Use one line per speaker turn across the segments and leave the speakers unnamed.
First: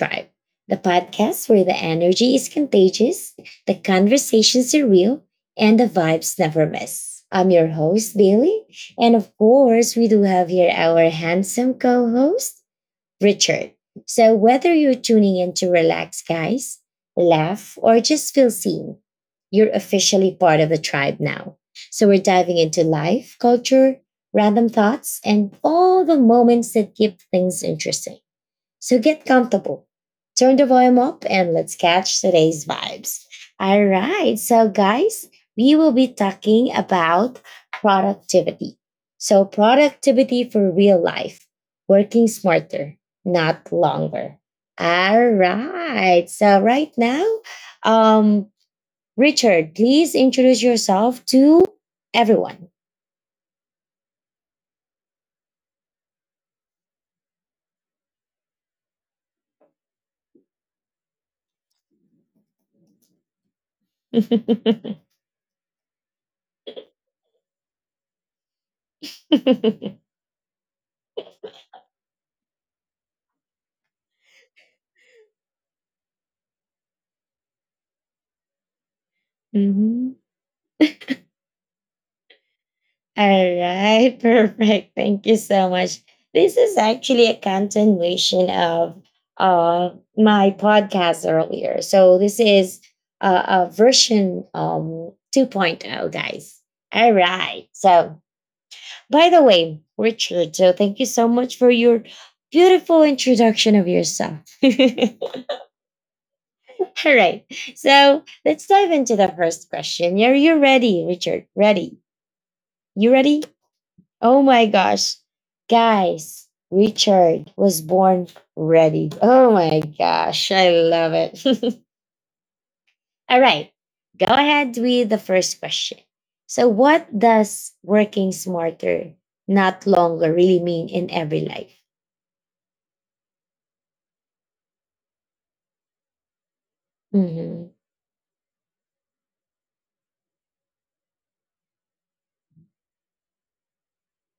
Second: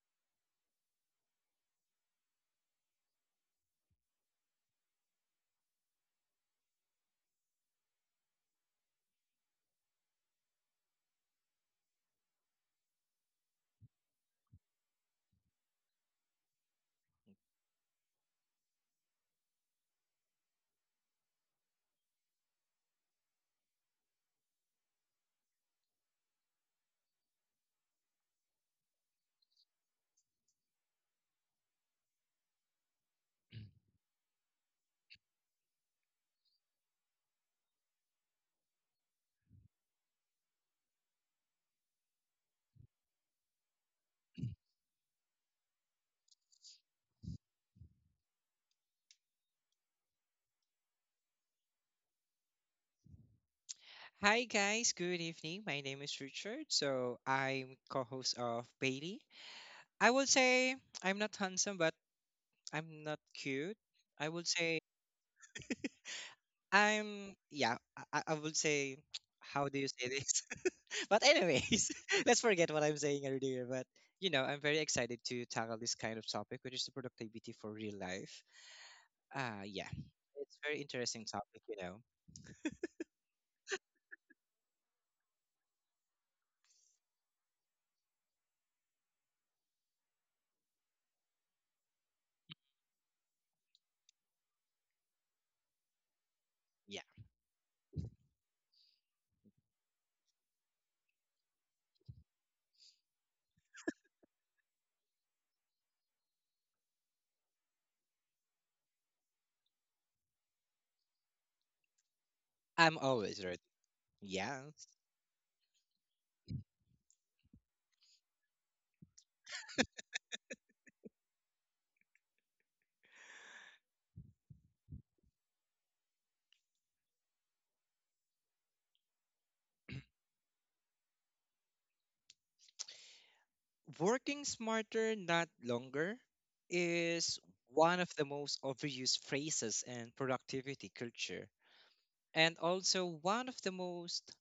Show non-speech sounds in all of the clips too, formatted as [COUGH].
Tribe, the podcast where the energy is contagious, the conversations are real, and the vibes never miss. I'm your host, Bailey. And of course, we do have here our handsome co host, Richard. So, whether you're tuning in to relax, guys, laugh, or just feel seen, you're officially part of the tribe now. So, we're diving into life, culture, random thoughts, and all the moments that keep things interesting. So get comfortable, turn the volume up, and let's catch today's vibes. All right, so guys, we will be talking about productivity. So, productivity for real life, working smarter, not longer. All right, so right now, um, Richard, please introduce yourself to everyone.
Hi guys, good evening. My name is Richard. So I'm co-host of Bailey. I would say I'm not handsome, but I'm not cute. I would say
[LAUGHS]
I'm yeah. I would say [TSK] how do you say this? [LAUGHS] But anyways, [LAUGHS] let's forget what I'm saying earlier. But you know, I'm very excited to tackle this kind of topic, which is the productivity for real life. Uh yeah,
Mhm.
it's very interesting topic. You know,
All right, [LAUGHS] perfect. Thank you so much. This is actually a continuation of uh, my podcast earlier. So, this is a version 2.0, guys.
yeah.
All right. So, by the way, Richard, so thank you so much for your beautiful introduction of yourself. [LAUGHS] All right. So, let's dive into the first question. Are you ready, Richard? Ready?
I'm
You ready?
always ready.
Oh my
Yeah.
gosh. Guys, Richard was born ready. Oh my gosh. I love it. [LAUGHS] All right. Go ahead with the first question. So, what does working smarter, not longer, really mean in every life?
Working smarter, not longer, is
Mhm,
one of the most overused phrases in productivity culture, and also one of the most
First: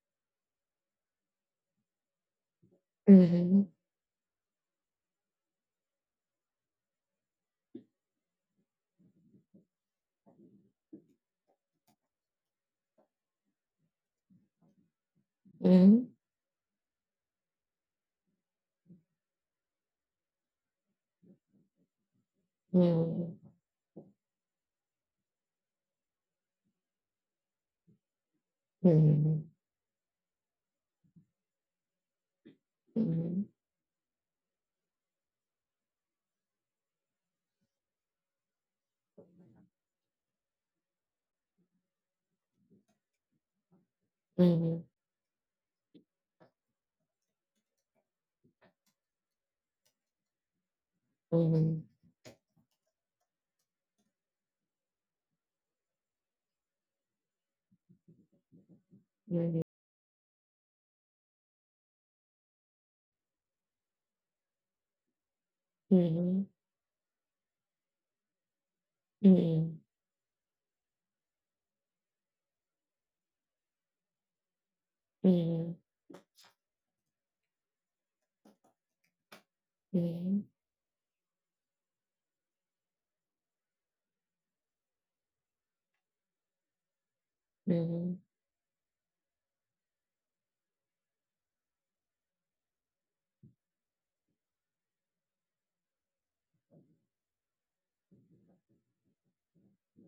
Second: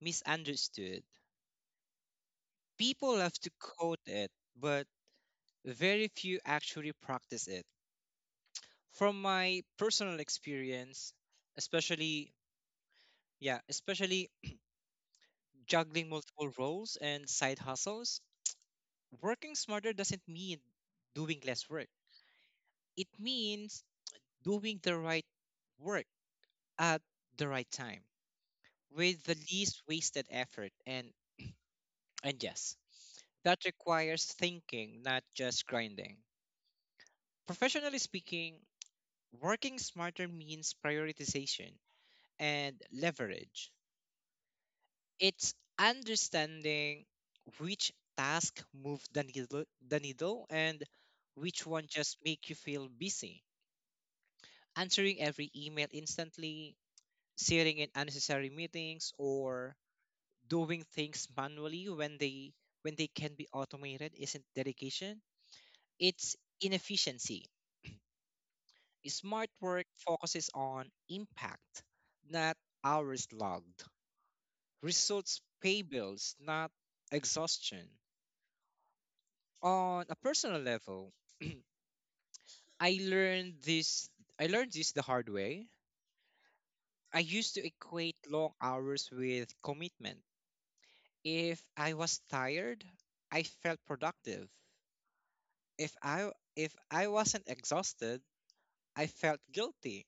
misunderstood. People love to
mhm,
quote it, but very few actually practice it. From my personal experience, especially yeah, especially
mhm,
juggling multiple roles and side hustles, working smarter doesn't mean doing less work. It
mhm,
means doing the right work at the right time with the
mhm,
least wasted effort, and yes,
mhm,
that requires thinking, not just grinding. Professionally speaking, working smarter means prioritization and leverage.
mhm, mhm,
It's understanding which task move the needle, and
mhm, mhm,
which
mhm,
one just make you feel busy. Answering every email instantly, sitting in unnecessary meetings, or doing things manually when they can be automated isn't dedication, it's
mhm,
inefficiency. Smart work focuses on impact, not hours logged. Results pay bills, not exhaustion. On a personal level, i learned this I learned this the hard way. I used to equate
mhm,
long hours with commitment. If I was tired, I felt productive. If i if i wasn't exhausted, I felt guilty.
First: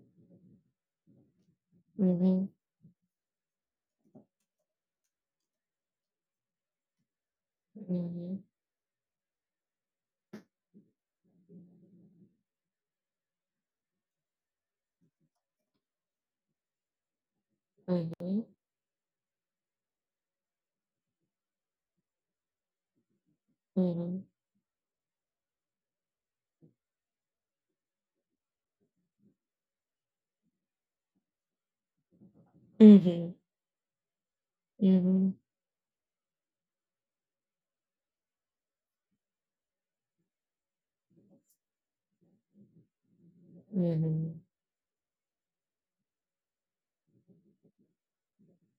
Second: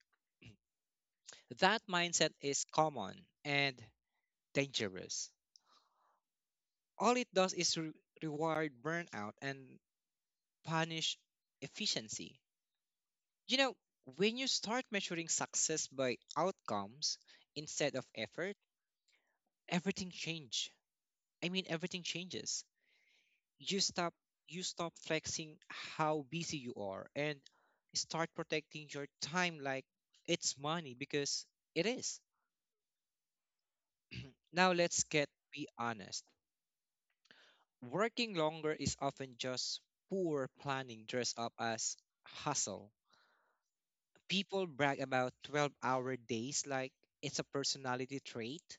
That
mhm,
mindset
mhm,
is common and dangerous. All it does is reward burnout and punish efficiency. You know, when you start measuring success by outcomes instead of
mhm, mhm.
effort, everything change. Everything changes. You stop
Mhm.
you stop flexing how busy you are and start protecting your time like it's money, because it is.
Mhm.
Now, let's get
Mhm.
be honest. Working longer is often just poor planning dressed up as hustle.
Mhm.
People brag about 12-hour days like it's a personality trait,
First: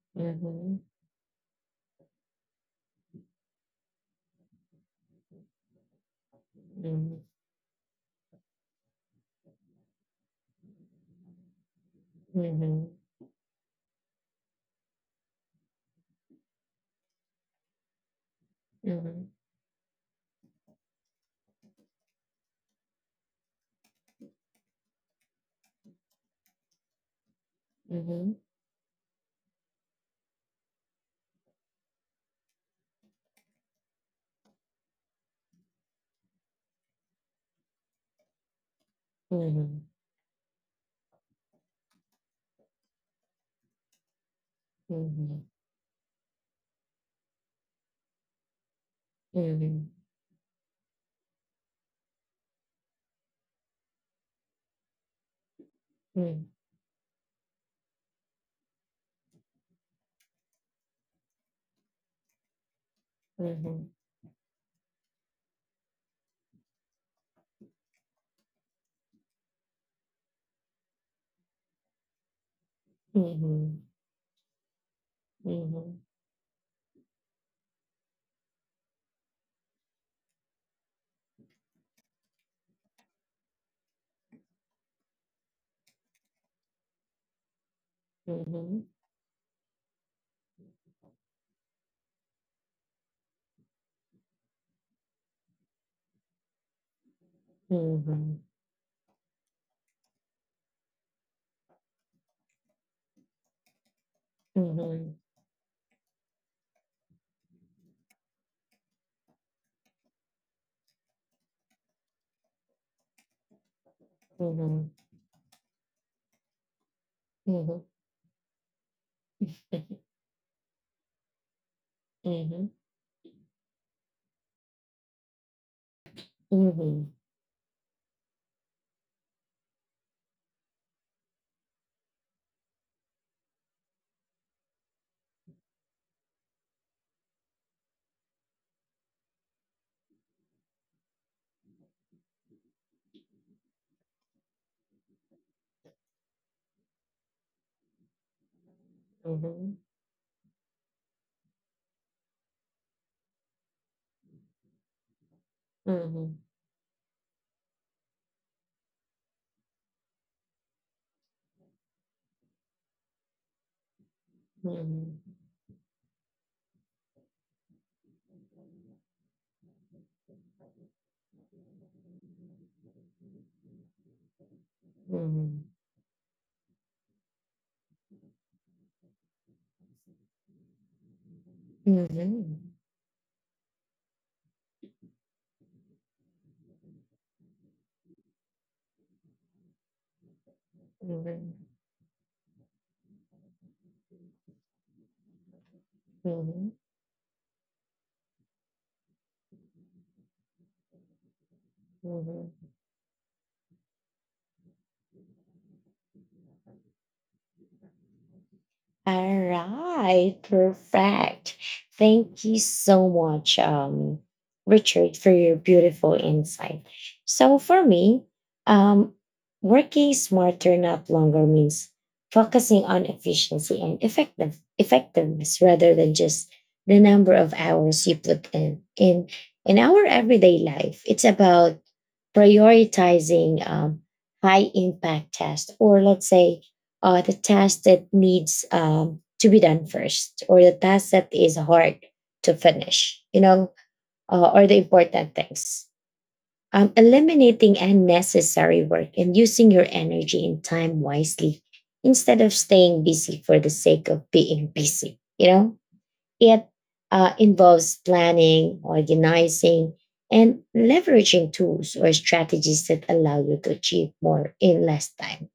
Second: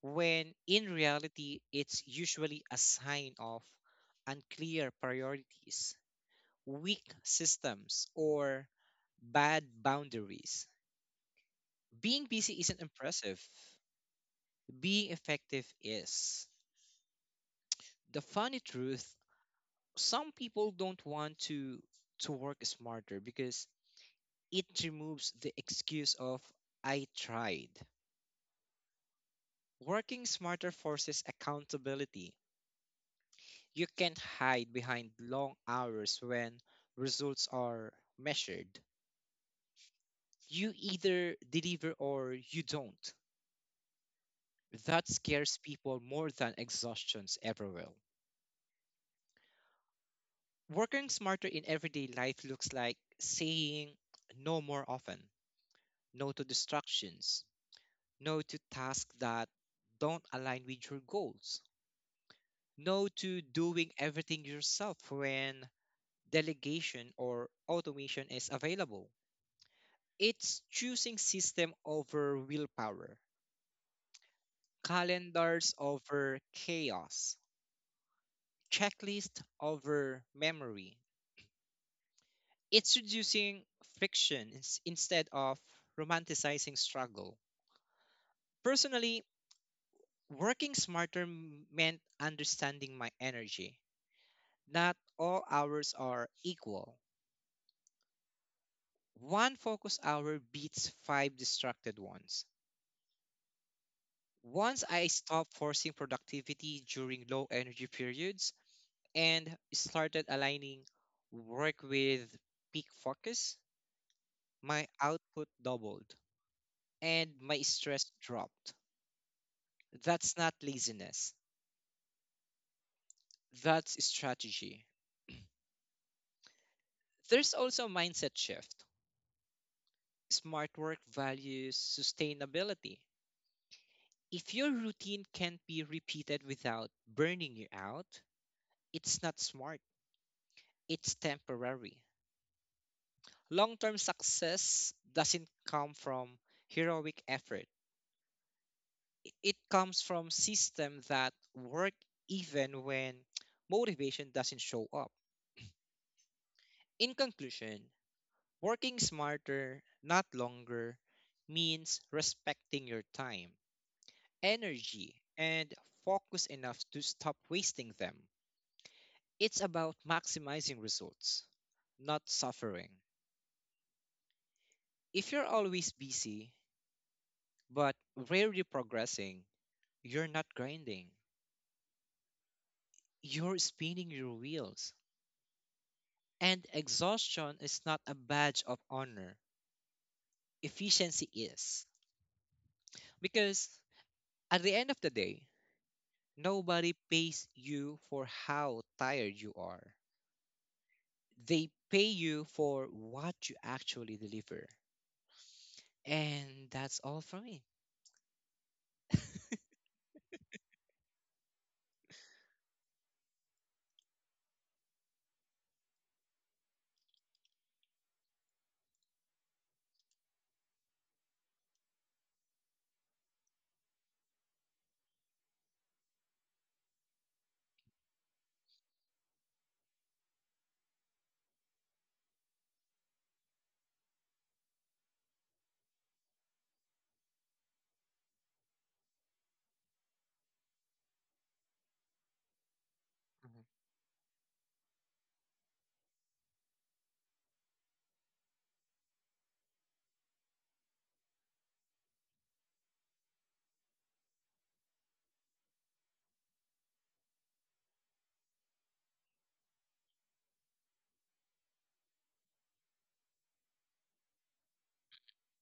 when
Mhm.
in reality, it's usually a sign of unclear priorities, weak
Mhm.
systems, or bad boundaries. Being busy isn't impressive, being effective is. The funny truth,
Mhm.
some people don't want to work smarter because it removes the excuse of "I tried."
Mhm.
Working smarter forces accountability. You can't hide behind long hours when results are measured.
Mhm.
You either deliver or you don't. That
Mhm.
scares people more than exhaustions ever will.
Mhm.
Working smarter in everyday life looks like saying no more often, no to distractions, no to tasks that don't align with your goals, no to
Mhm.
doing everything yourself when delegation or automation is available. It's choosing system over willpower,
Mhm.
calendars
Mhm.
over chaos, checklist over memory. It's reducing friction instead of romanticizing struggle.
Mhm.
Personally, working smarter meant understanding my energy. Not all hours are equal.
Mhm.
One focus hour beats five distracted ones.
Mhm. Mhm.
Once I
Mhm.
stopped forcing productivity during low energy periods and started aligning work with peak focus, my
Mhm.
output doubled and my stress dropped. That's not laziness, that's strategy. There's also a mindset shift. Smart work values sustainability. If your routine can't be repeated without burning you out, it's not smart, it's temporary. Long term success doesn't come from heroic effort, I-
Mhm. Mhm. Mhm. Mhm.
it
Mhm.
comes from systems that work even when motivation doesn't show up.
Mhm.
In conclusion, working smarter, not longer, means respecting your time, energy, and focus enough to stop wasting them. It's about maximizing results, not suffering. If you're always busy, but where you're progressing, you're not grinding, you're spinning your wheels. And exhaustion is not a badge of honor,
Mhm.
efficiency
Mhm. Mhm.
is. Because at the end of the day,
Mhm.
nobody pays you for how tired you are, they pay you
Mhm.
for what you actually deliver. And that's all for me.
All right, perfect. Thank you so much, Richard, for your beautiful insight. So, for me, um, working smarter, not longer, means focusing on efficiency and effective effectiveness rather than just the number of hours you put in in our everyday life. It's about prioritizing high impact tasks, or let's say the task that needs to be done first, or the task that is hard to finish, you
Mhm.
know, or the important things. Eliminating unnecessary work and using your energy and time wisely instead of staying busy for the sake of being busy, you know? It involves planning, organizing, and leveraging tools or strategies that allow you to achieve more in less time.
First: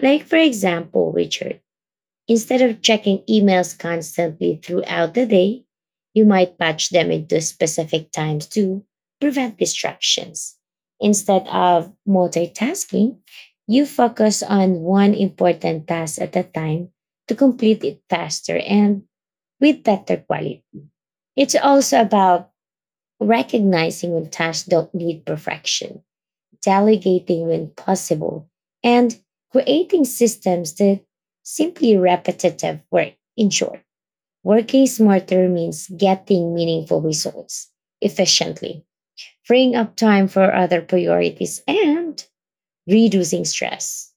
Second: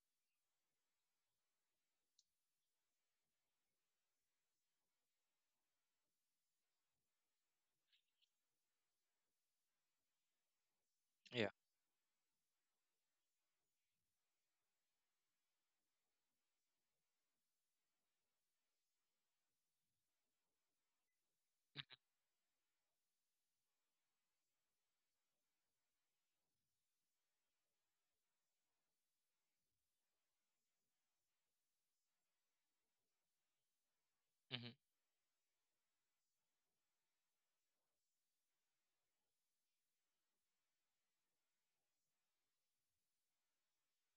Like, for example, Richard, instead of checking emails constantly throughout the day, you might batch them into specific times to prevent distractions. Instead
Yeah.
of multitasking, you focus on one important task at a time to complete it faster and with better quality. It's also about recognizing when tasks don't need perfection, delegating when possible, and creating systems that simply repetitive work. In short,
Mhm.
working smarter means getting meaningful results efficiently, freeing up time for other priorities, and reducing stress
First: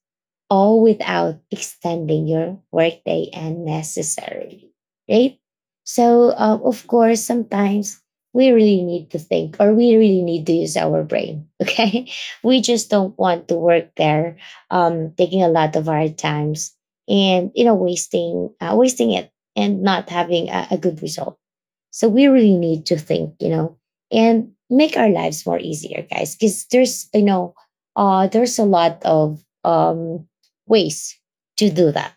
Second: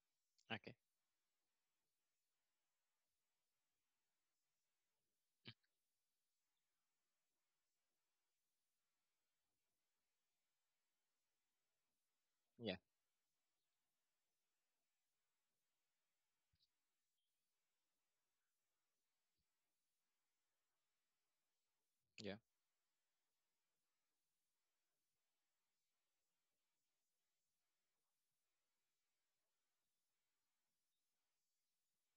Okay.
all without extending your workday unnecessarily, right? So, of course, sometimes we really need to think or we really need to use our brain, [LAUGHS] okay? We
Yeah.
just don't want to work there, taking a lot of our times and, you know, wasting, wasting it and not having a good result so we
Yeah.
really need to think, you know, and make our lives more easier, guys, because there's, you know, there's a lot of ways to do that,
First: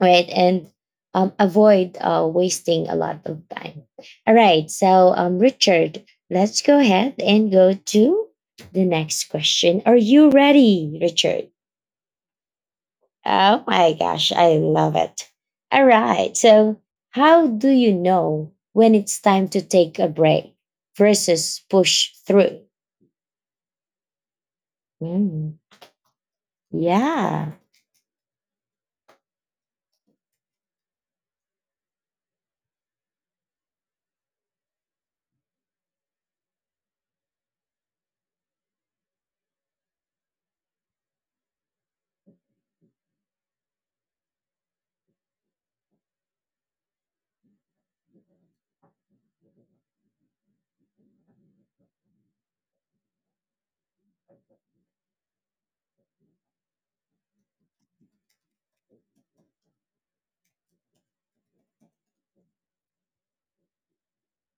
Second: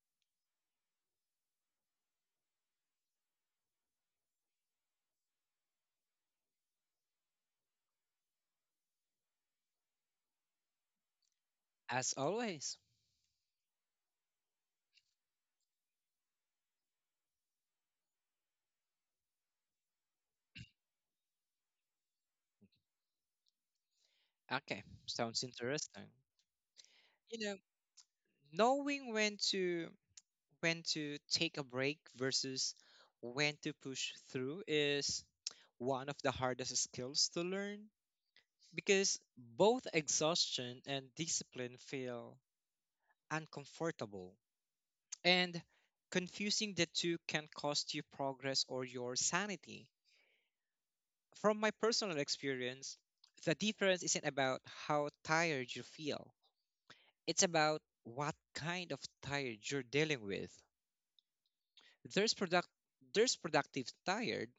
right? And avoid wasting a lot of time. All right. So, Richard, let's go ahead and go to the next question. Are you ready, Richard?
As always.
Oh my gosh, I love it. All right. So, how do you know when it's time to take a break versus push through?
Okay. Sounds
Mm,
interesting.
yeah.
You Knowing when to take a break versus when to push through is one of the hardest skills to learn, because both exhaustion and discipline feel uncomfortable, and confusing the two can cost you progress or your sanity. From my personal experience, the difference isn't about how tired you feel, it's about what kind of tired you're dealing with. There's productive tired,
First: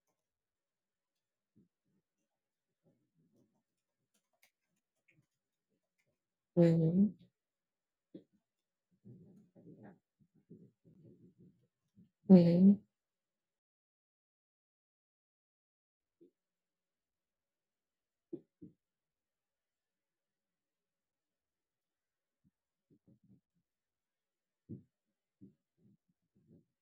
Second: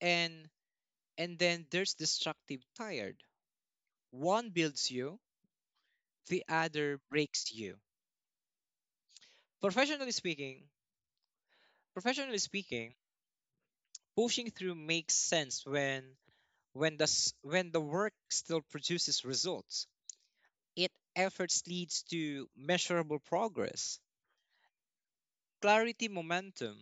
and and then there's destructive tired. One builds you, the other
Mhm,
breaks you. professionally speaking Professionally
mhm,
speaking, pushing through makes sense when when the work still produces results. It efforts leads to measurable progress, clarity, momentum,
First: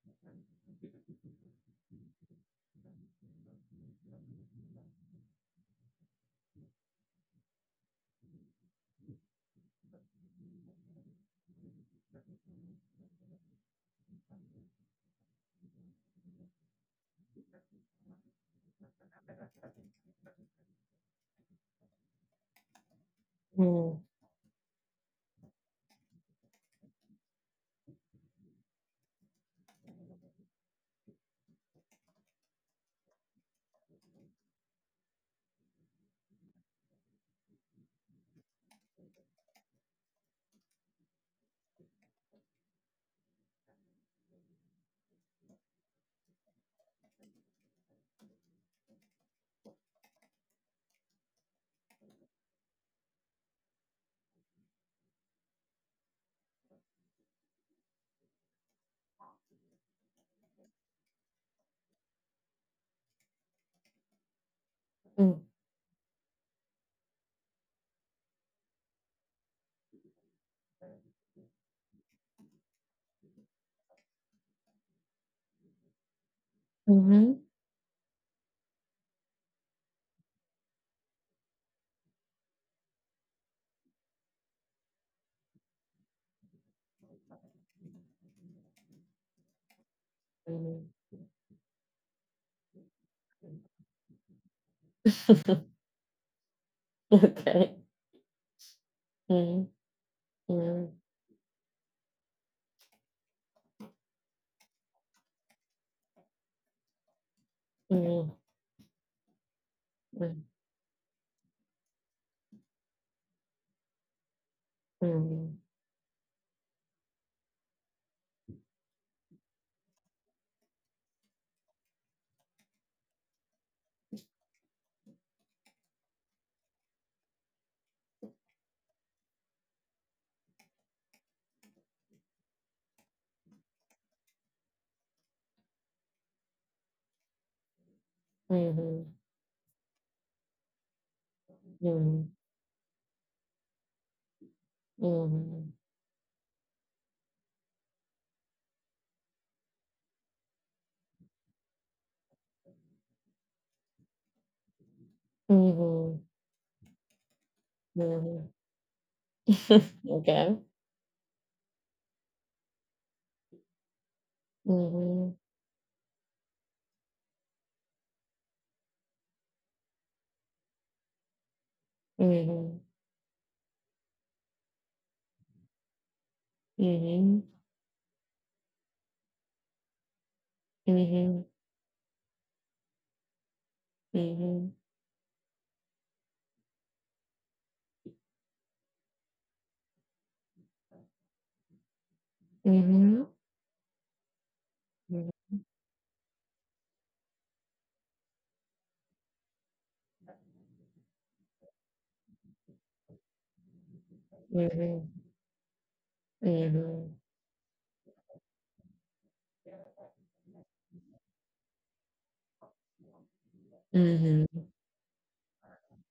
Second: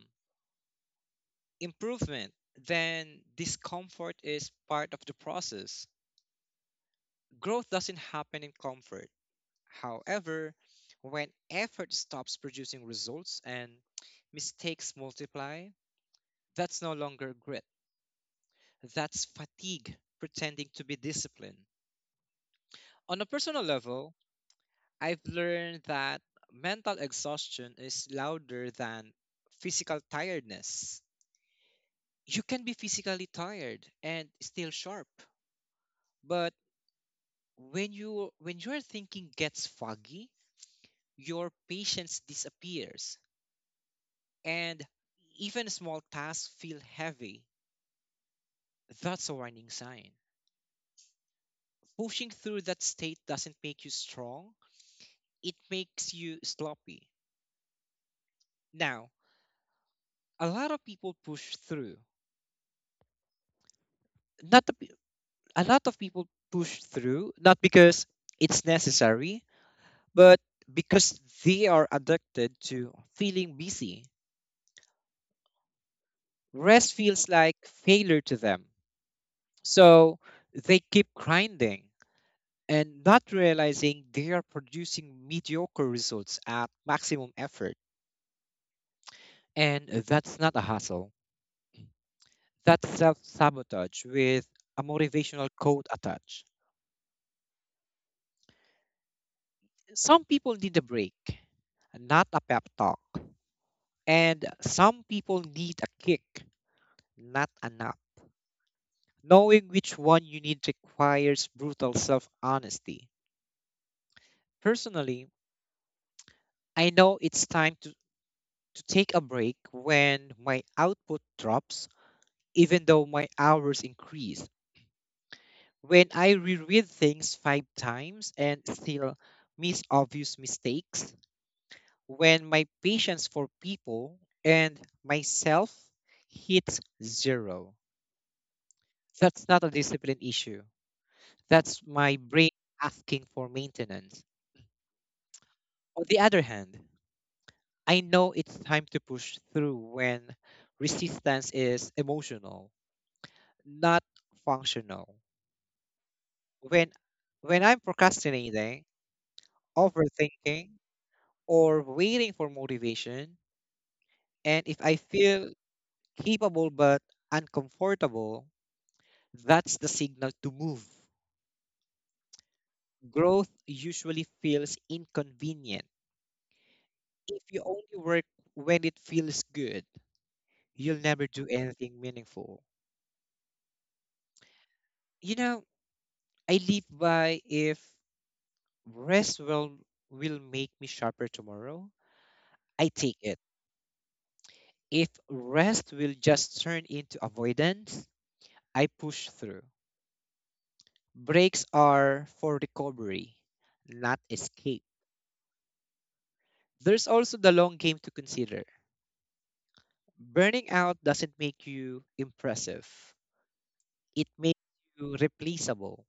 improvement. Then discomfort is part of the process. Growth doesn't happen in comfort. However, when effort stops producing results and mistakes multiply, that's no longer grit. That's fatigue pretending to be discipline. On a personal
mm,
level, I've learned that mental exhaustion is louder than physical tiredness. You can be physically tired and still sharp, but when your thinking gets foggy, your patience disappears, and even small tasks feel heavy. That's a warning sign. Pushing through that state doesn't make you strong, it makes you sloppy. Now, a lot of people push through. Not the, pe-
mm,
a lot of people push through not because it's necessary, but because they are addicted to feeling busy. Rest feels
mhm,
like failure to them. So they keep grinding and not realizing they are producing mediocre results at maximum effort. And that's not a
mhm.
hustle, that's self sabotage with a motivational
[LAUGHS]
quote attached.
Okay. Mm,
Some people need a
mm,
break, not a pep talk. And some people need a kick, not a
mm,
nap.
mm,
Knowing which one you need requires brutal self honesty. Personally,
mm,
I know it's time to take a break when my output drops even though my hours increased. When I reread things five times and still miss obvious mistakes, when my patience for people and myself hits zero,
mhm,
that's not a discipline issue. That's my brain asking for maintenance.
mm,
On the other hand, I know it's time to push through when resistance is emotional, not functional.
mhm, mhm,
When when I'm
mhm.
procrastinating,
[LAUGHS] Okay.
overthinking, or waiting for motivation. And if I
Mhm,
feel capable but uncomfortable, that's the signal to move.
mhm,
Growth usually feels inconvenient. If
mhm,
you only work when it feels good,
mhm,
you'll never
mhm.
do anything meaningful.
Mhm.
You know, I live by: if rest will, will make me sharper tomorrow, I take
Mhm.
it. If
Mhm.
rest will just turn into avoidance, I push through. Breaks are for recovery, not escape.
Mhm.
There's
Mhm.
also the long game to consider. Burning out doesn't make you impressive, it makes
Mhm.
you replaceable.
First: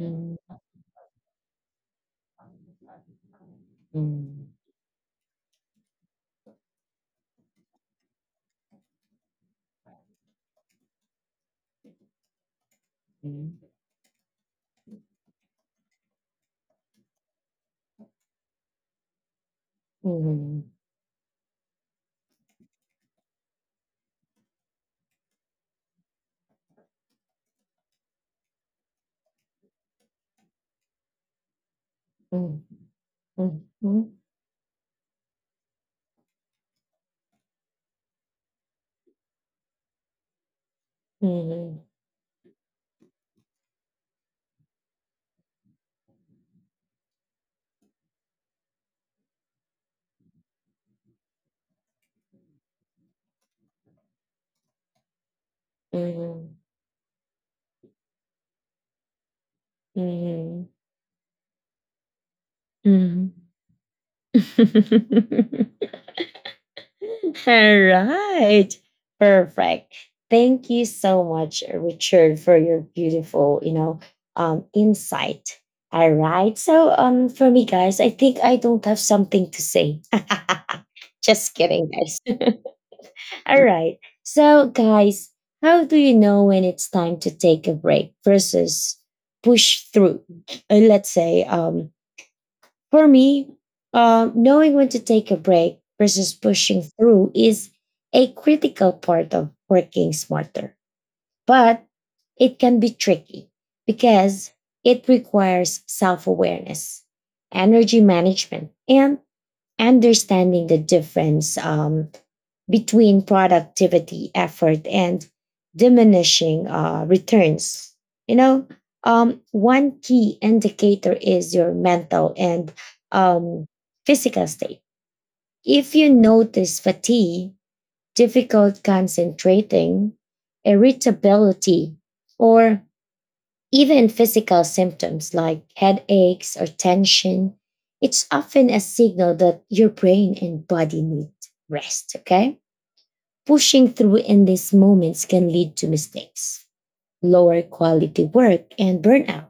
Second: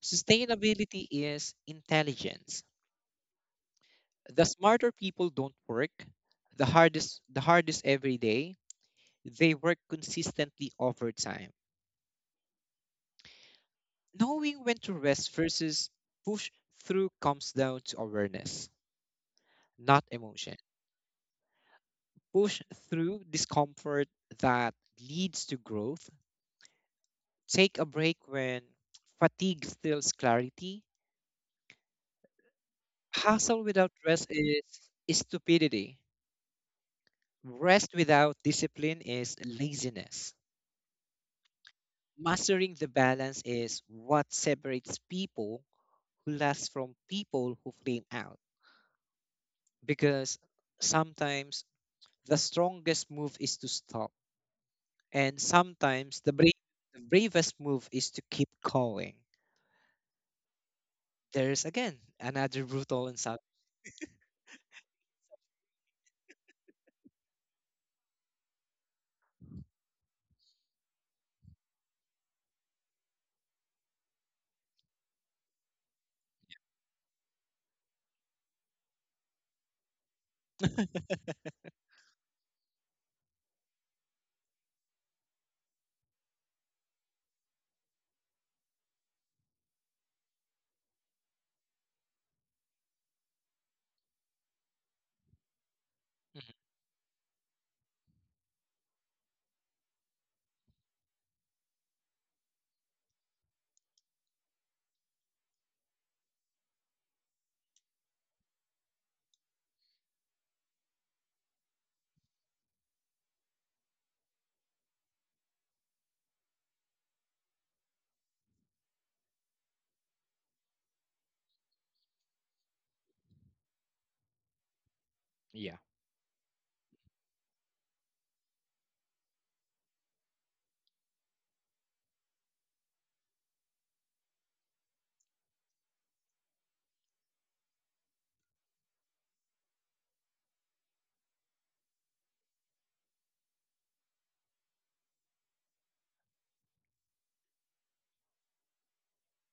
Sustainability is intelligence. The
Mhm.
smarter people don't work the hardest every day. They work consistently over time. Knowing when to rest versus push through comes down to awareness, not
Mhm.
emotion.
Mhm.
Push through discomfort that leads to growth. Take a break when fatigue steals clarity.
Mhm.
Hustle
Mhm. Mhm.
without rest is stupidity. Rest without discipline is laziness.
Mhm.
Mastering the balance is what separates people who last from people who flame out. Because sometimes the strongest move is to stop, and sometimes
Mhm.
the bravest move is to keep going.
Mhm.
There's again another brutal and sub.
Mhm. [LAUGHS] [LAUGHS] All right. Perfect. Thank you so much, Richard, for your beautiful, you know, insight. All right. So, for me, guys, I think I don't have something to say. [LAUGHS] Just kidding, guys. [LAUGHS] All right. So, guys, how do you know when it's time to take a break versus push through? Let's say, for me, knowing when to take a break versus
Mhm.
pushing through is a critical part of working smarter. But it can be tricky because it requires self awareness, energy management, and understanding the difference between productivity, effort, and diminishing returns. You know, one key indicator is your mental and um, physical state.
Yeah.
If you notice fatigue, difficult concentrating, irritability, or even physical symptoms like headaches or tension, it's often a signal that your brain and body need rest. Okay. Pushing through in these moments can lead to mistakes, lower quality work, and burnout.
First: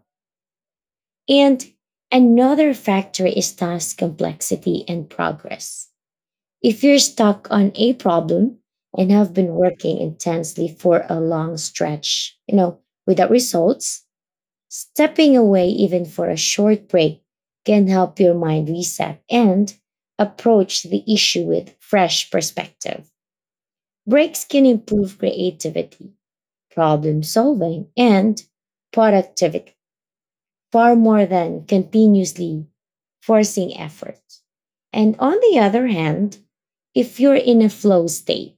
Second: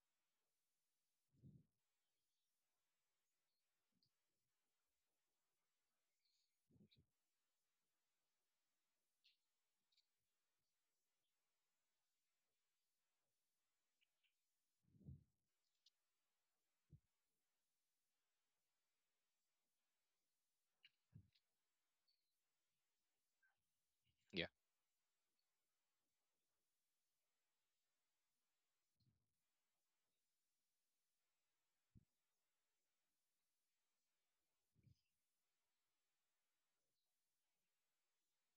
And another factor is task complexity and progress. If you're stuck on a problem and have been working intensely for a long stretch, you know, without results, stepping away even for a short break can help your mind reset and approach the issue with fresh perspective. Breaks can improve creativity problem solving, and productivity far more than continuously forcing effort. And on the other hand, if you're in a flow state,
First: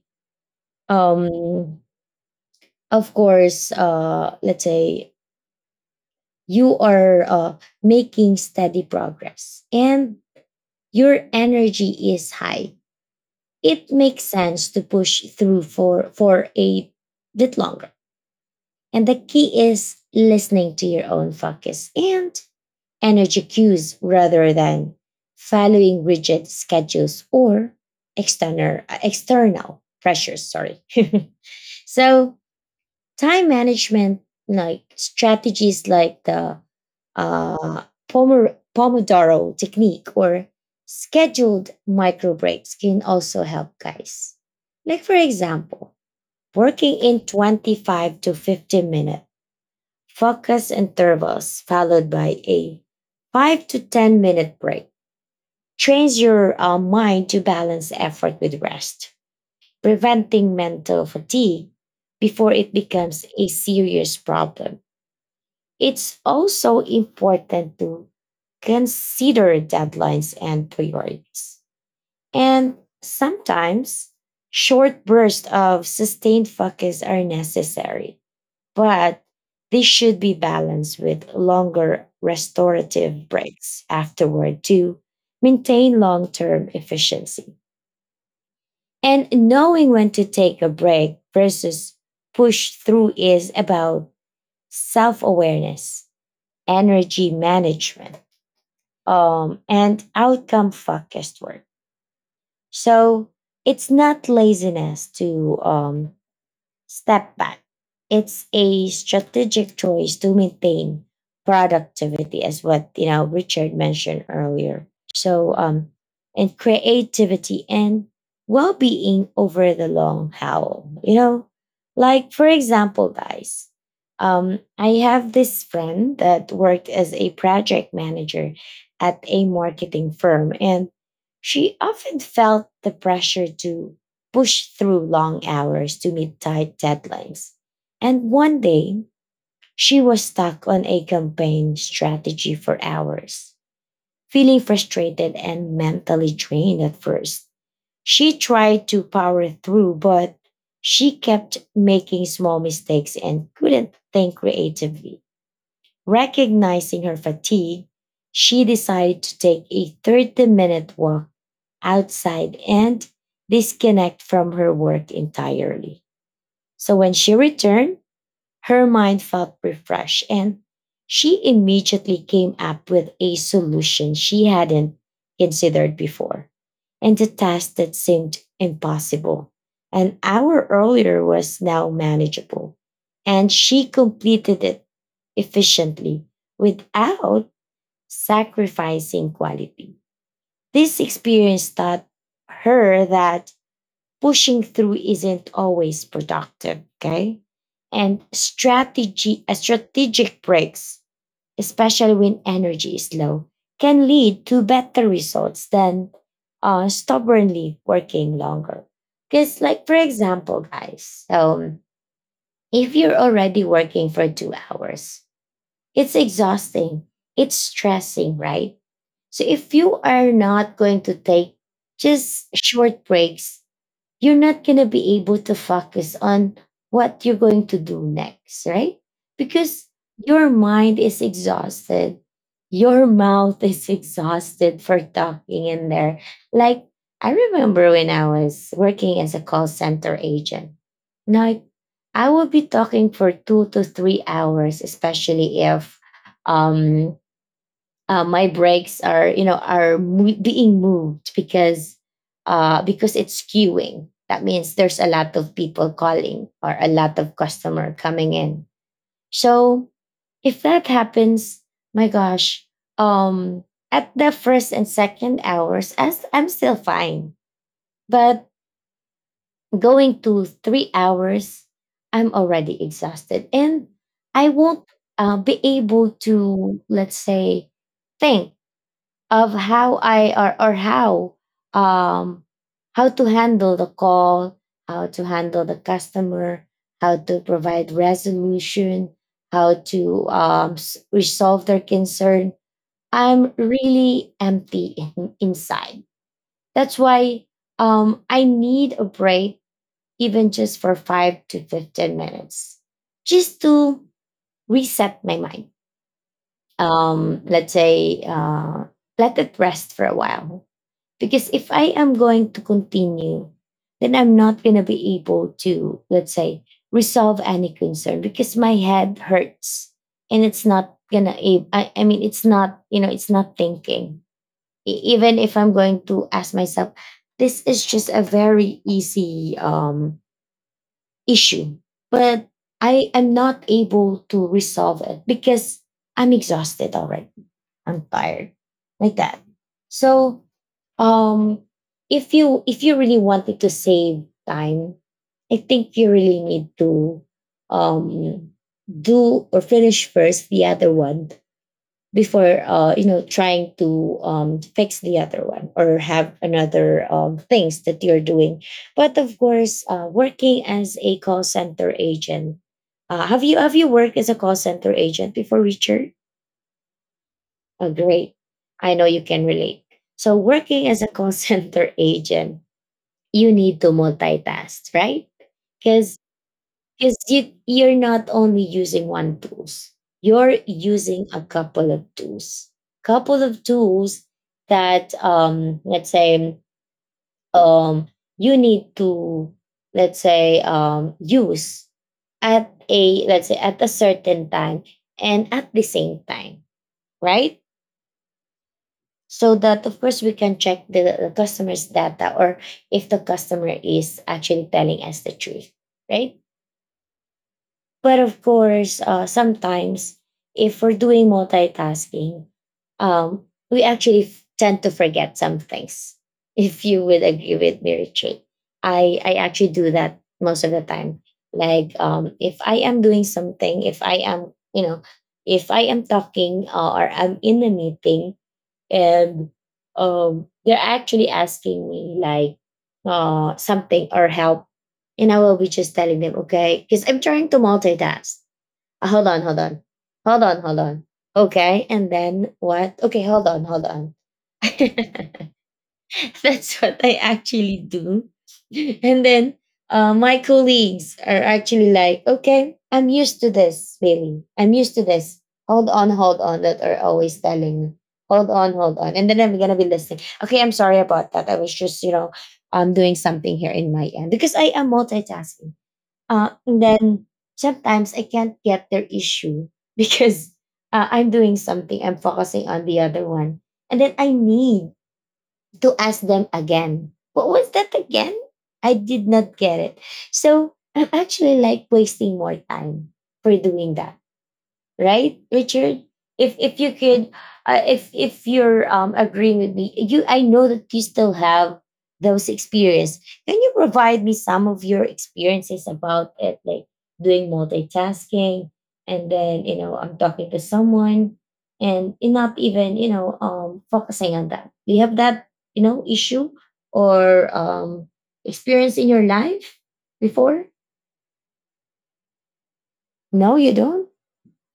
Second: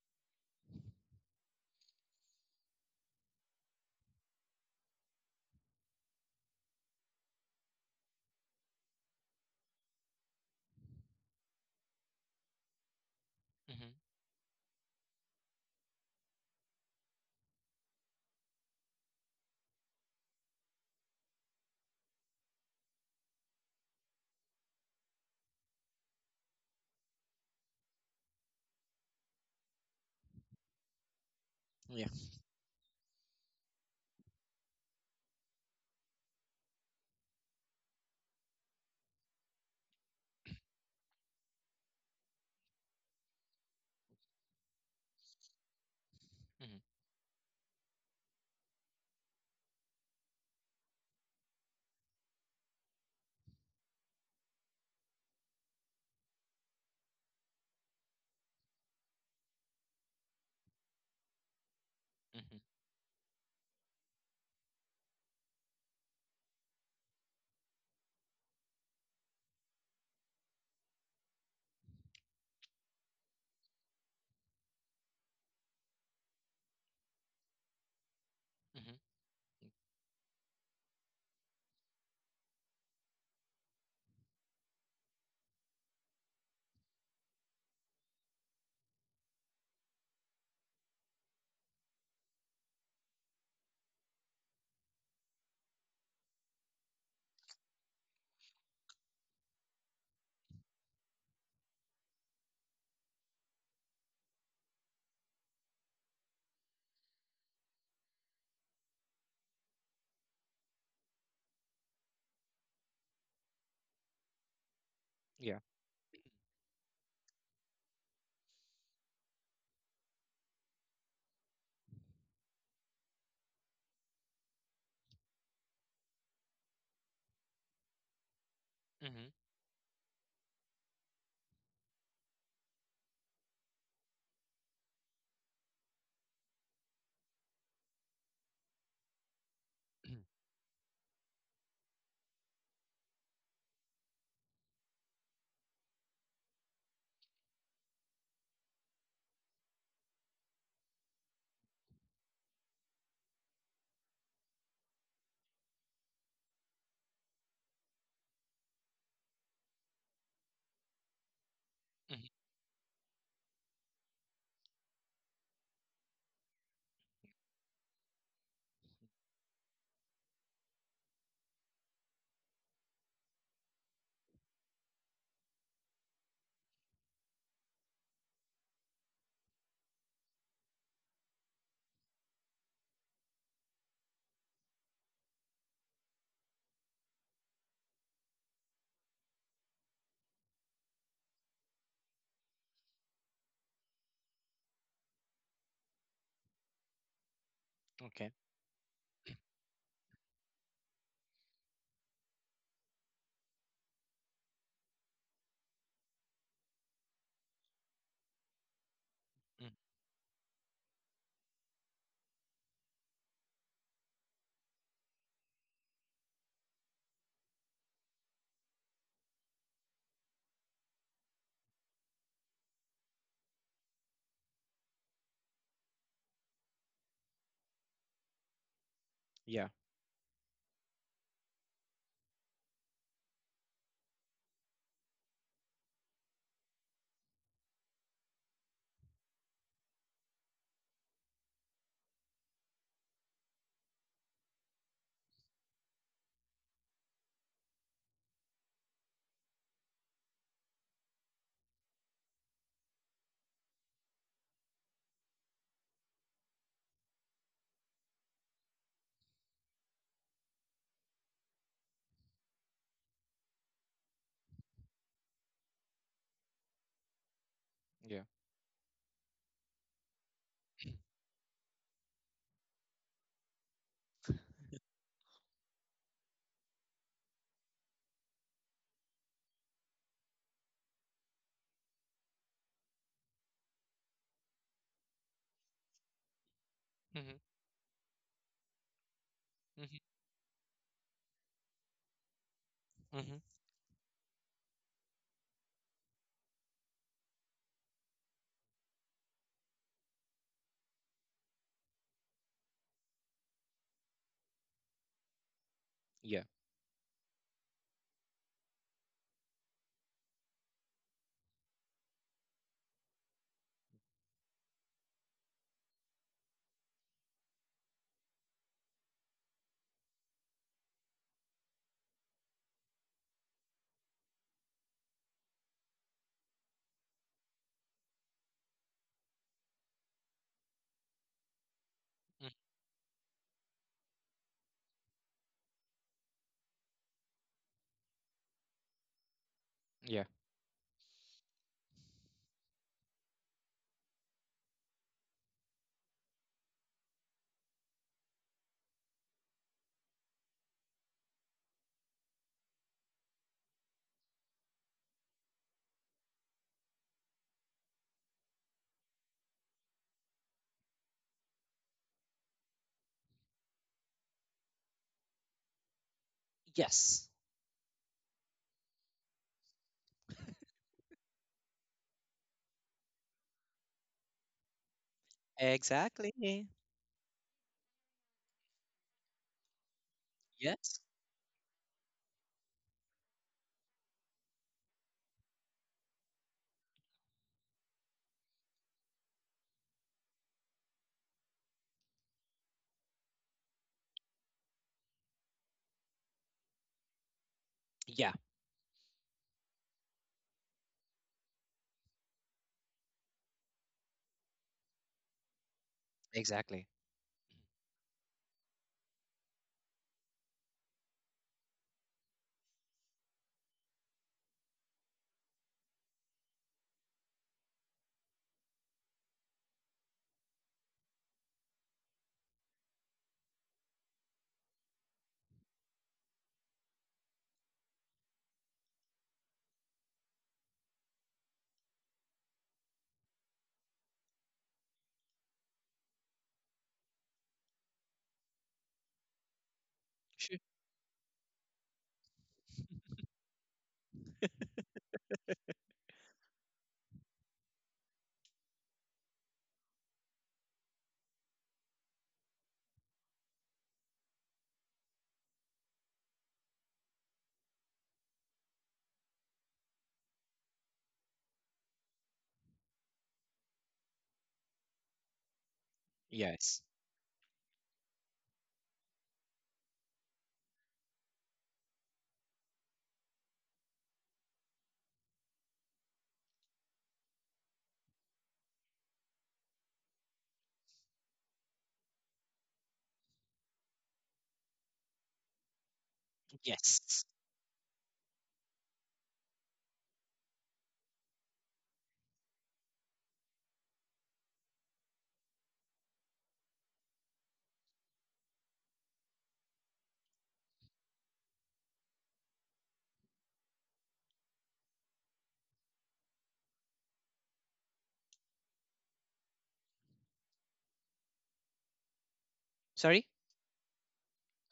um, of course, let's say you are making steady progress and your energy is high, it
Hmm.
makes sense to push through for a bit longer. And the key is listening to your own focus and energy cues rather than following rigid schedules or external external pressures sorry. [LAUGHS]
Yeah.
So time management like strategies like the uh, pomodoro technique or scheduled micro breaks can also help guys like for example
Hmm.
working in 25 to 50 minutes focus intervals followed by a 5 to 10 minute break trains your mind to balance effort with rest, preventing mental fatigue before
Hmm.
it becomes a serious problem. It's also important to consider deadlines and priorities. And sometimes, short bursts of sustained focus are necessary
Hmm.
but this should be balanced with longer restorative breaks afterward to maintain long term efficiency. And knowing when to take a break versus push through is about self awareness, energy management, and outcome focused work. So it's not laziness to step back. It's a strategic choice to maintain productivity, as what you know Richard mentioned earlier. So,
Yeah.
and creativity and well-being over the long haul. You know, like for example, guys, I have this friend that worked as a project manager at
Hmm.
a marketing firm, and she often felt the pressure to push through long hours to meet tight deadlines. And one day, she was stuck on a campaign strategy for hours, feeling frustrated and mentally drained at first. She tried to power through, but she kept making small mistakes and couldn't think creatively. Recognizing her fatigue, she decided to take a 30-minute walk
Hmm. [CLEARS THROAT]
outside and disconnect from her work entirely. So when she returned, her mind felt refreshed and she immediately came up with a solution she hadn't considered before and the task that seemed impossible an hour earlier was now manageable and she completed it efficiently without sacrificing quality. This experience taught her that pushing through isn't always productive. Okay. And
Okay.
strategy, strategic breaks, especially when energy is low, can lead to better results than stubbornly working longer. Because,
Mm.
like, for example, guys, if you're already working for 2 hours, it's exhausting, it's stressing, right? So, if you are not going to take just short breaks you're not going to be able to focus on what you're going to do next, right?
Yeah.
Because your mind is exhausted. Your mouth is [LAUGHS] exhausted for talking in there. Like, I remember when I was working as a call center agent. Like, I would be talking for 2 to 3 hours, especially if um, my brakes are you know are being moved because it's queuing. That means there's a lot of people calling or a lot of customer coming in. So if that happens, my gosh, um, at the first and second hours, as I'm still fine,
Yeah.
but going to 3 hours, I'm already exhausted, and I won't be able to, let's say, think of how I or um how to handle the call, how to handle the customer, how
Hmm.
to provide resolution, how
Hmm.
to resolve their concern.
Hmm.
I'm really empty inside. That's why I need a break, even just for 5 to 15 minutes, just to reset my mind.
Yeah.
Let's say, let it rest for a while because if I am going to continue, then I'm not going to be able to, let's say, resolve any concern because my head hurts and it's not going to, I mean, it's not, you know, it's not thinking. Even if I'm going to ask myself, this is just a very easy issue, but
Mm.
I am not able to resolve it because I'm exhausted already. I'm tired. Like that.
Yeah.
So um if you really wanted to save time, I think you really need to um do or finish first the other one before you know trying to fix the other one or have another things that you're doing. But of course working as a call center agent, have you, have you worked as a call center agent before, Richard?
Yes.
Oh, great. I know you can relate. So, working as a call [LAUGHS] center agent, you need to multitask, right? Because
Exactly.
you're not only using one tools, you're
Yes.
using a couple of tools. Couple of tools that, let's say, um, you need to, let's say, use at a, let's say, at a certain time and at the same time, right?
Yeah,
So that of course we can check the customer's data, or if the customer is actually telling us the truth, right?
exactly.
But of course sometimes if we're doing multitasking, um, we actually tend to forget some things [LAUGHS] if you would agree with me, Richard. I actually do that most of the time. Like if I am doing something, if I am you know, if I am talking or I'm in a meeting and they're actually asking me, like something or help, and I will be just telling them, okay, because I'm trying to multitask. Hold on, hold on, hold
Sure.
on, hold on. Okay, and then what? Okay, hold on, hold on. [LAUGHS] [LAUGHS] That's what I actually do. [LAUGHS] And then my colleagues are actually like, okay, I'm used to this, Bailey. I'm used to this. Hold on, hold on. That are always telling me, hold on, hold on. And then I'm going to be listening. Okay, I'm sorry about that. I was just, you know, doing something here in my end because I am multitasking. And
Yes.
then sometimes I can't get their issue because I'm doing something, I'm focusing on the other one. And then I need to ask them again. What was that again? I did not get it. So I'm actually like wasting more time for doing that, right, Richard? If you
Yes.
could, if you're agreeing with me, you, I know that you still have those experience. Can you provide me some of your experiences about it, like doing multitasking and then you know I'm talking to someone and not even you know focusing on that? Do you have that you know issue or experience in your life before?
Sorry?
No, you don't.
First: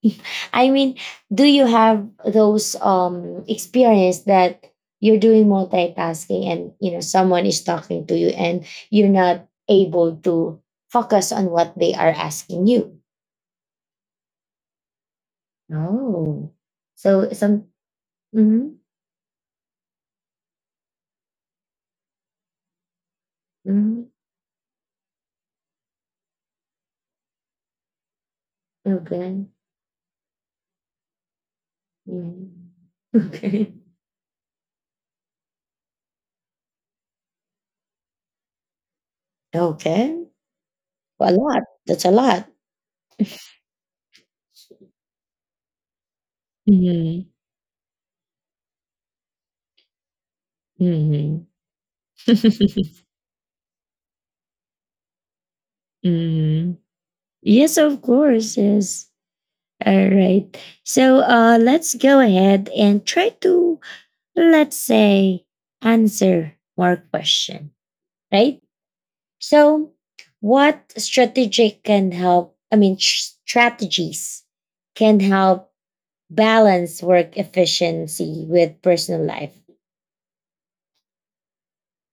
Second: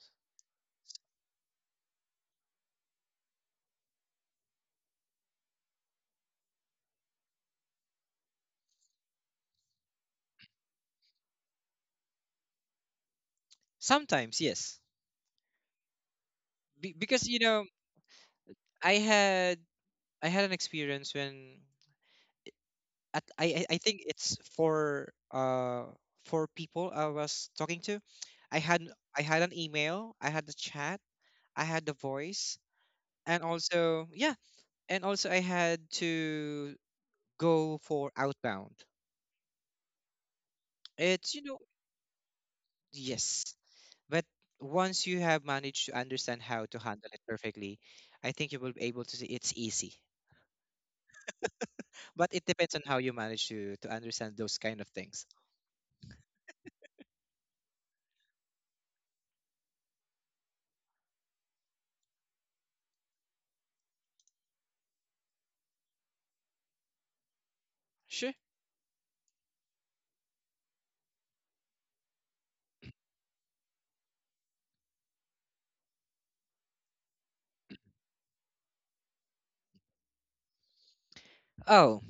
[LAUGHS] I mean, do you have those experience that you're doing multitasking and you know someone is talking to you and you're not able to focus on what they are asking you?
Sometimes, yes.
Oh,
Because
so
you know,
some. Mm-hmm,
I had I had an experience when at I think
mm-hmm,
it's for people I was talking to. I had I had
okay.
an email, I had the chat, I had the voice,
Mm. [LAUGHS]
and
Okay.
also yeah, and also I had to go for outbound.
Okay. A
It's you know,
lot. That's a lot.
yes. But once you have managed to understand how to handle it
Mm-hmm.
perfectly, I think you will be able to see it's easy.
Mm-hmm.
But it depends on how you manage to understand those kind of things.
[LAUGHS] Mm. Yes, of course. Yes. All right. So let's go ahead and try to, let's say, answer more question,
Sure.
right? So what strategy can help, I mean, strategies can help balance work efficiency with personal life?
Oh,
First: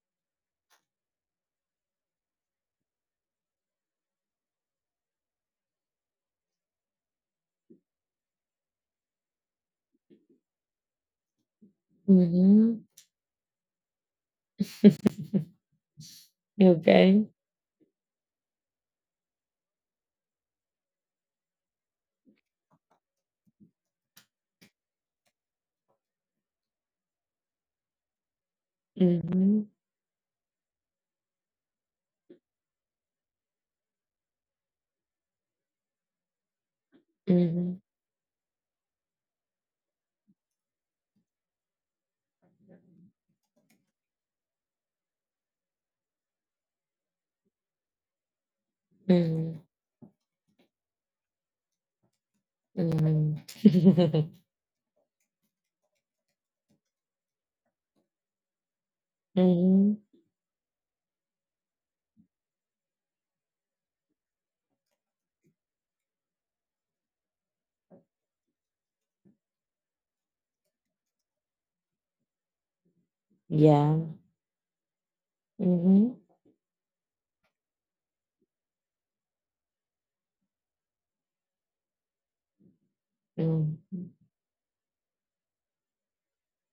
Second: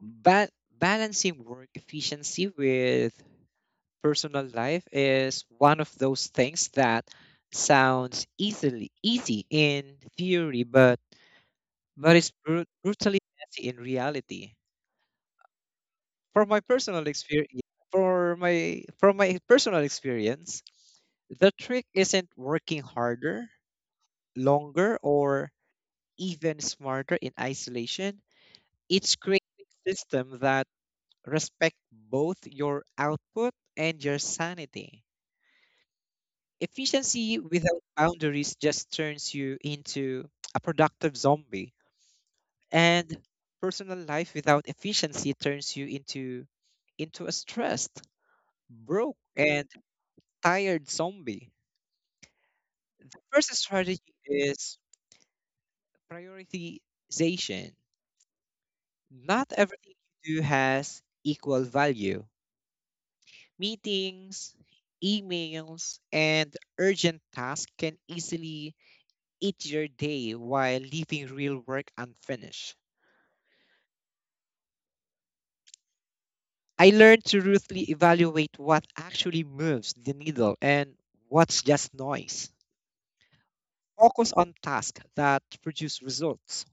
ba- balancing work efficiency with personal life is one of those things that sounds easily easy in theory, but
Mm-hmm.
brutally messy in reality. For my personal
Okay.
experience, for my from my personal experience, the trick isn't working harder, longer, or even smarter in isolation. It's creating
Mm-hmm.
a system that respect both your output and your sanity. Efficiency
Mm-hmm.
without boundaries just turns you into a productive zombie, and personal life without efficiency turns you into a stressed, broke,
Mm-hmm.
and tired zombie. The first strategy
Mm-hmm. [LAUGHS]
is prioritization. Not everything
Mm-hmm.
you do has equal value. Meetings, emails, and urgent tasks can easily eat your day while leaving real work unfinished.
Yeah. Mm-hmm.
I learned to ruthlessly evaluate what actually moves the needle and what's just noise.
Mm-hmm.
Focus on tasks that produce results,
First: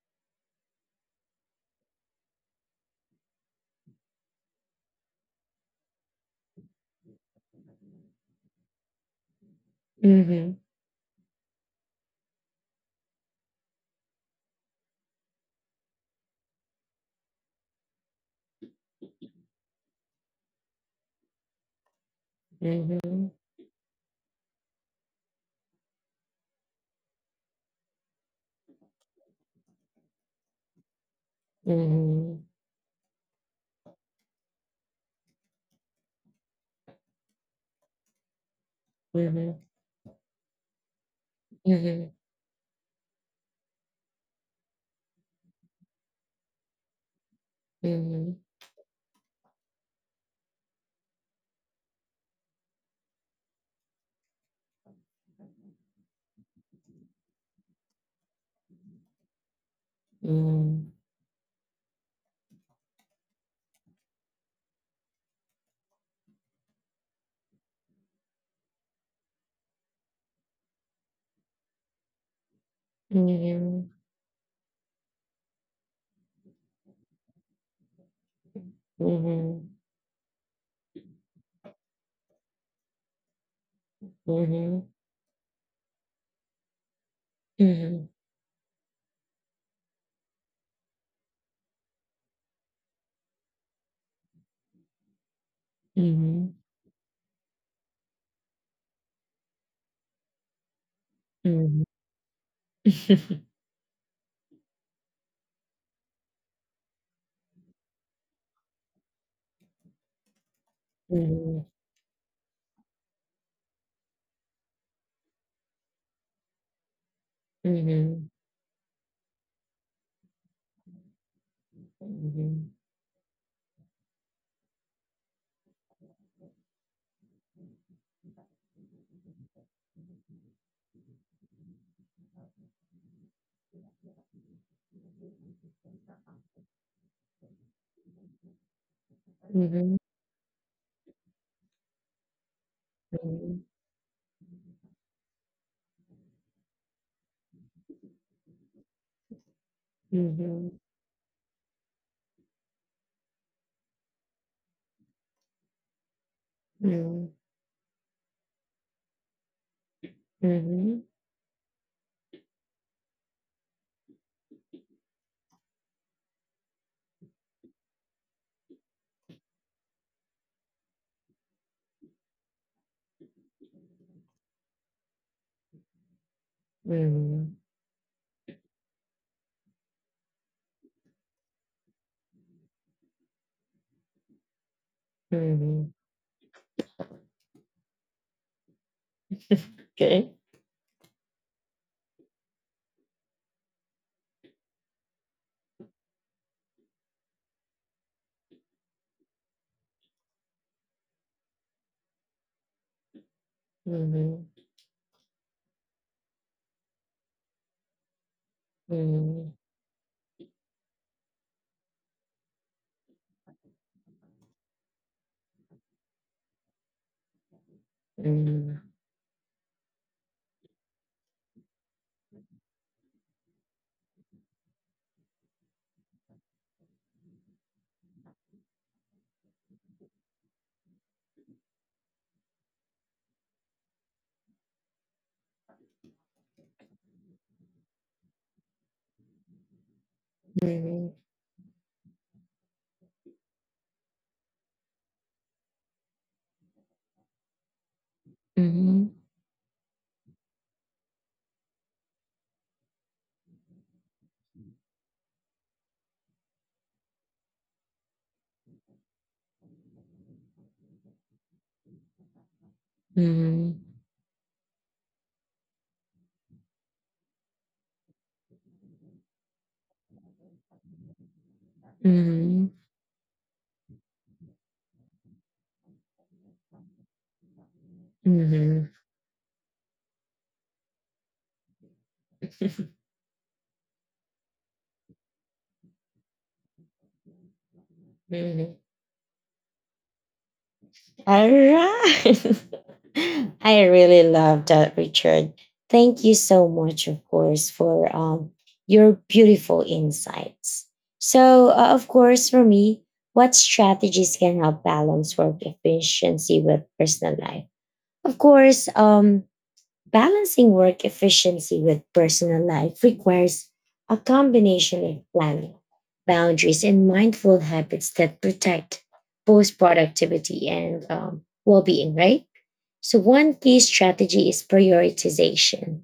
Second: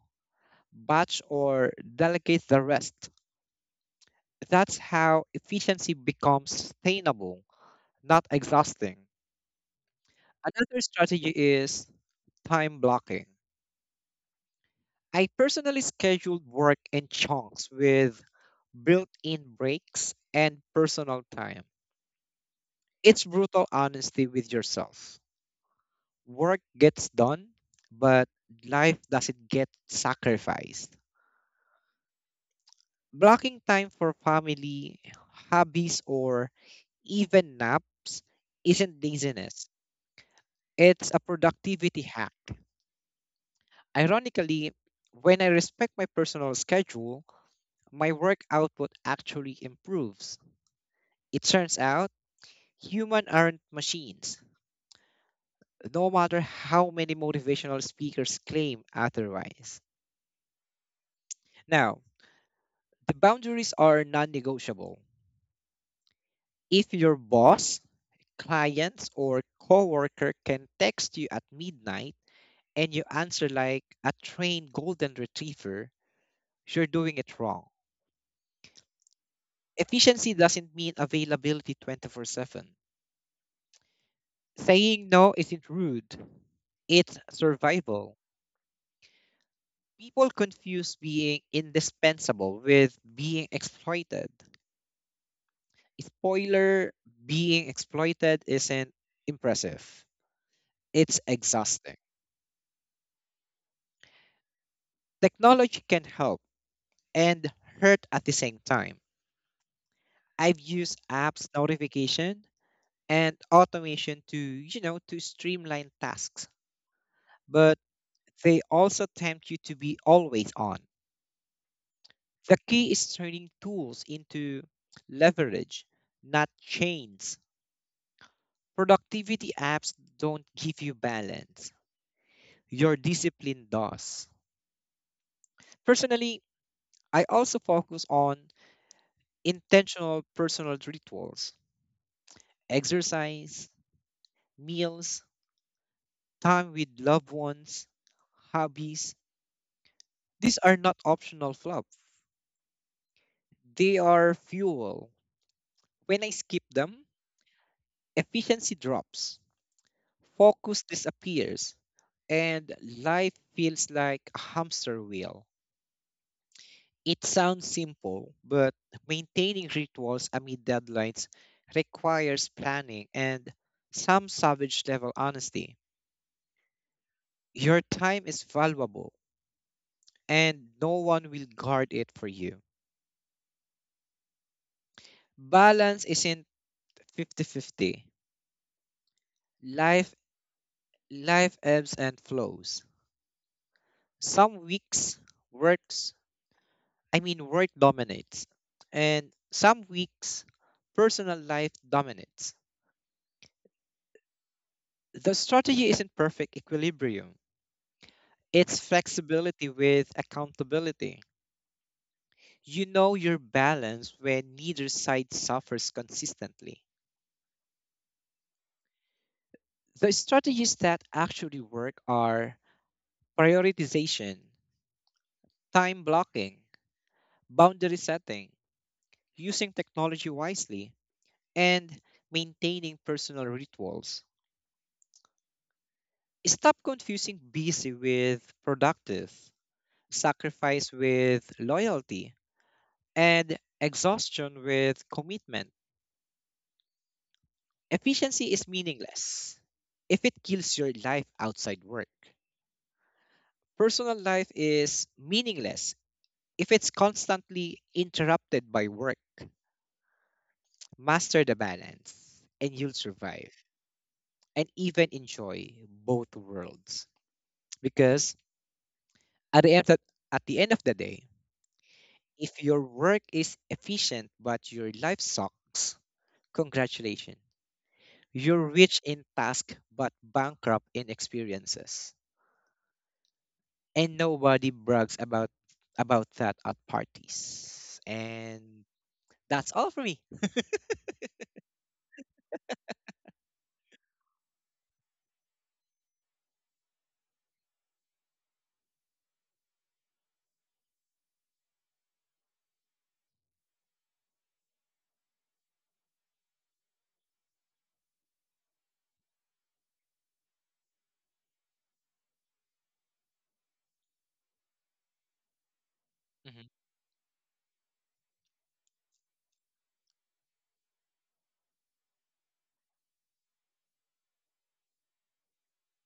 batch or delegate the rest. That's how efficiency becomes sustainable, not exhausting.
Mm-hmm.
Another strategy is time blocking. I personally scheduled work in chunks with built in breaks and personal time. It's
Mm-hmm.
brutal honesty with yourself. Work gets done, but life doesn't get sacrificed.
Mhm,
Blocking time for family, hobbies, or even naps isn't
mhm,
laziness, it's a productivity
mhm,
hack. Ironically, when I respect my personal schedule,
mhm,
my
mhm,
work output actually improves. It turns out humans aren't machines, no matter how many motivational speakers claim otherwise.
mhm,
Now, the boundaries are non negotiable. If your boss, clients, or coworker can text you at midnight and you answer like
mhm,
a trained golden retriever, you're doing it wrong. Efficiency doesn't mean availability 24/7.
mhm,
Saying no isn't rude, it's
mhm,
survival. People confuse being indispensable with being exploited.
mhm,
Spoiler, being exploited isn't impressive, it's
mhm.
exhausting.
[LAUGHS]
Technology can help and hurt at the same time. I've used apps,
Mhm,
notification, and automation to streamline tasks, but
mhm,
they also tempt you to be always on. The
mhm,
key is turning tools into leverage, not chains. Productivity apps don't give you balance, your discipline does. Personally, I also focus on intentional personal rituals, exercise, meals, time with loved ones, hobbies.
mhm,
These are
mhm,
not optional fluff, they are fuel. When I skip them,
mhm,
efficiency drops,
mhm,
focus
mhm,
disappears, and life feels like a hamster wheel. It sounds simple, but maintaining rituals amid deadlines requires planning and some savage level honesty.
mhm,
Your time is valuable, and no one will guard it for you.
mhm.
Balance isn't 50-50. Life,
Okay.
life ebbs and flows. Some weeks, works work dominates. And some weeks, personal life dominates.
Mhm,
The strategy isn't perfect equilibrium, it's
mhm,
flexibility with accountability. You know your balance when neither side suffers consistently.
mhm,
The strategies that actually work are prioritization, time blocking, boundary setting, using technology wisely, and maintaining personal rituals. Stop confusing busy with productive,
mhm,
sacrifice
mhm,
with loyalty, and exhaustion with commitment. Efficiency is
mhm,
meaningless if it kills your life outside work. Personal life is meaningless if it's constantly interrupted by work. Master the balance, and you'll survive and even enjoy both worlds. Because at the end, of- at the end of the day, if
mhm,
your work is efficient but your life sucks, congratulations.
mhm,
You're
mhm,
rich in task but bankrupt in experiences. And nobody brags about that at parties.
mhm.
And that's all for me.
All right. [LAUGHS] I really love that, Richard. Thank you so much, of course, for your beautiful insights. So, of course, for me, what strategies can help balance work efficiency with personal life? Of course, balancing work efficiency with personal life requires a combination of planning,
Hmm.
boundaries, and mindful habits that protect both productivity and well being, right? So, one key strategy is prioritization.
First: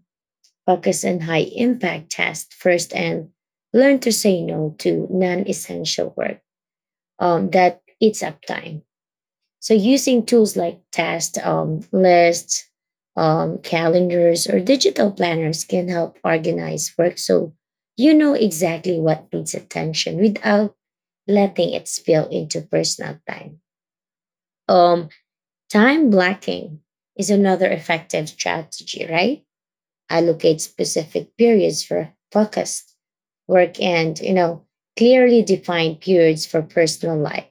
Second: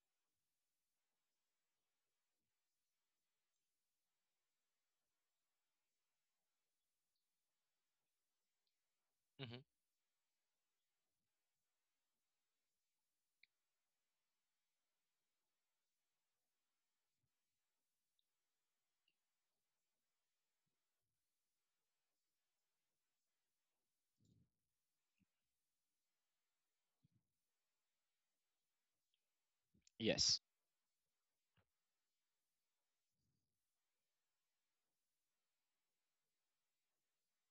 Focus on high impact tasks first and learn to say no to non essential work that eats up time. So
Hmm.
using tools like tasks, lists, calendars, or digital planners can help organize work so you know exactly what needs attention without letting it spill into personal time. Um, Time blocking is another effective strategy, right?
Yes.
Allocate specific periods for focused work and, you know, clearly define periods for personal life,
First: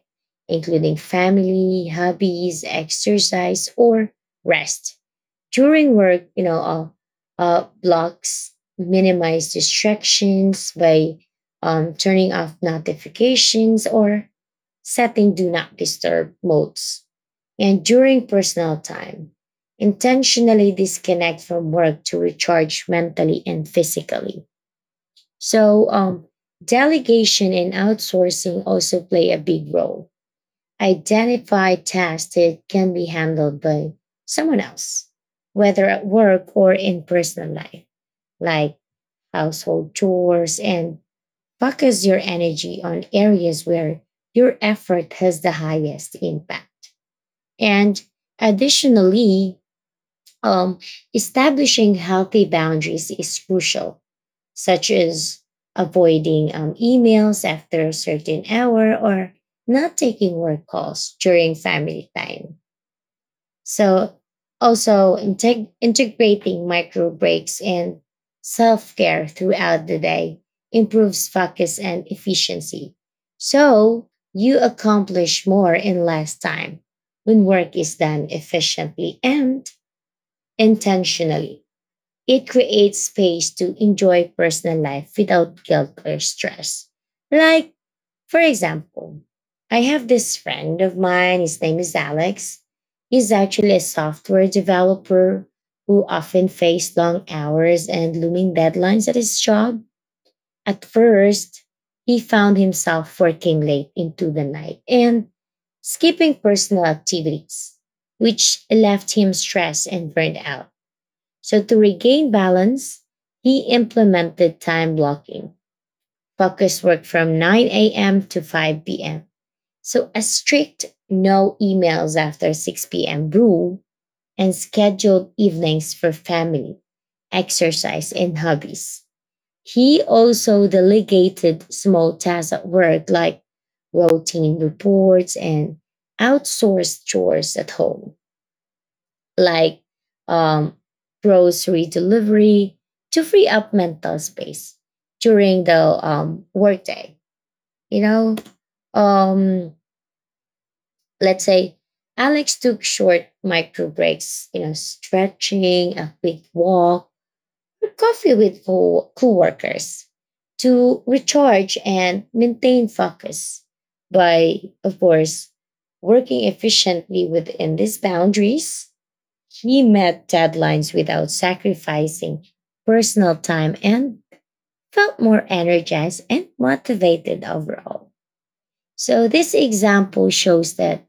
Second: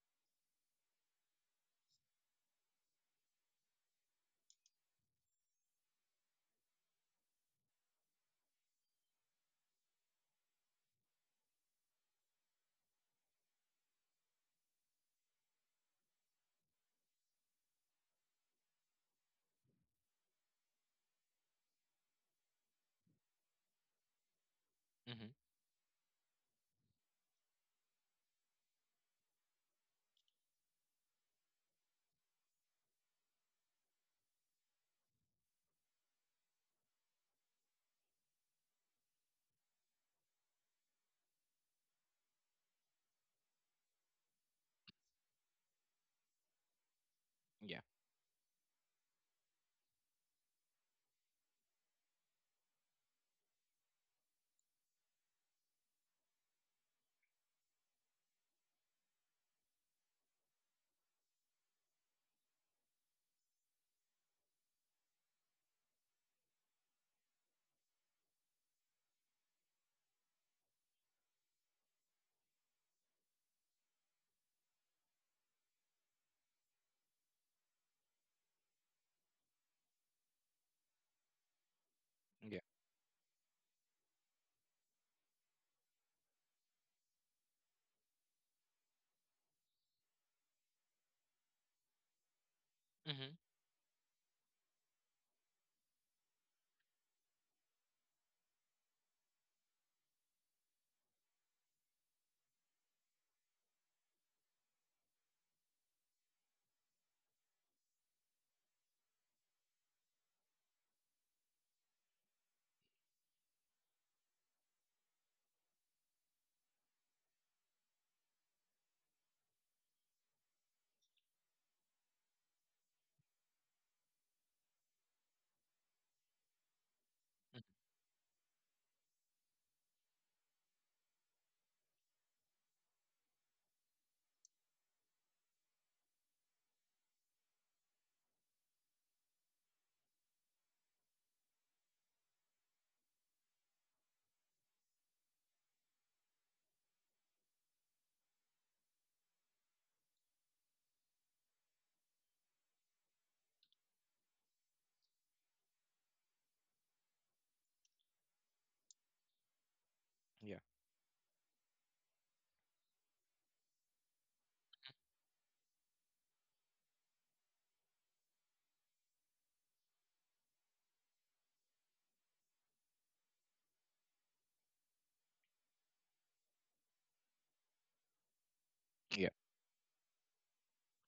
including family, hobbies, exercise, or rest. During work, you know, blocks, minimize distractions by turning off notifications or setting do not disturb modes, and during personal time, intentionally disconnect from work to recharge mentally and physically.
Hmm.
So, delegation and outsourcing also play a big role. Identify tasks that can be handled by someone else, whether at work or in personal life, like household chores, and focus your energy on areas where your effort has the highest impact.
Yeah.
And additionally, Um, establishing healthy boundaries is crucial, such as avoiding emails after a certain hour or not taking work calls during family time. So, also integrating micro breaks and self care throughout the day improves focus and efficiency. So, you accomplish more in less time when work is done efficiently and intentionally. It
Yeah.
creates space to enjoy personal life without guilt or stress. Like, for example, I have this friend of mine, his name is Alex. He's
Hmm.
actually a software developer who often faced long hours and looming deadlines at his job. At first, he found himself working late into the night and skipping personal activities, which left him stressed and burned out. So, to regain balance, he implemented time blocking. Focus work from 9 a.m. to 5 p.m. So, a strict no emails after 6 p.m. rule and scheduled evenings for family, exercise, and hobbies. He also delegated small tasks at work like routine reports and outsourced chores at home, like um, grocery delivery, to free up mental space during the workday. You know, um, let's say Alex took short micro breaks, you know, stretching, a quick walk, or coffee with coworkers
Yeah.
to recharge and maintain focus by, of course, working efficiently within these boundaries. He met deadlines without sacrificing personal time and felt more energized and motivated overall. So,
Yeah.
this example shows that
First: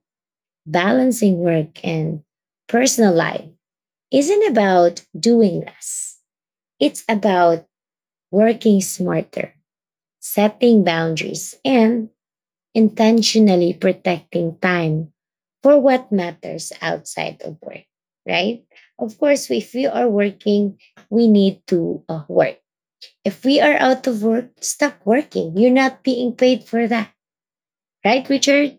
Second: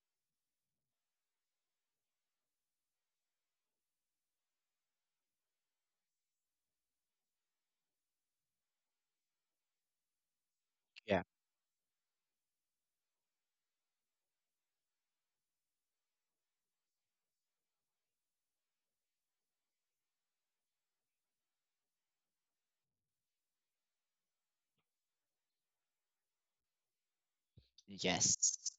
balancing work and personal life isn't about doing less, it's about working smarter, setting
Yeah.
boundaries, and intentionally protecting time for what matters outside of work, right? Of course, if we are working, we need to work. If we are out of work, stop working. You're not being paid for that, right,
Yes.
Richard?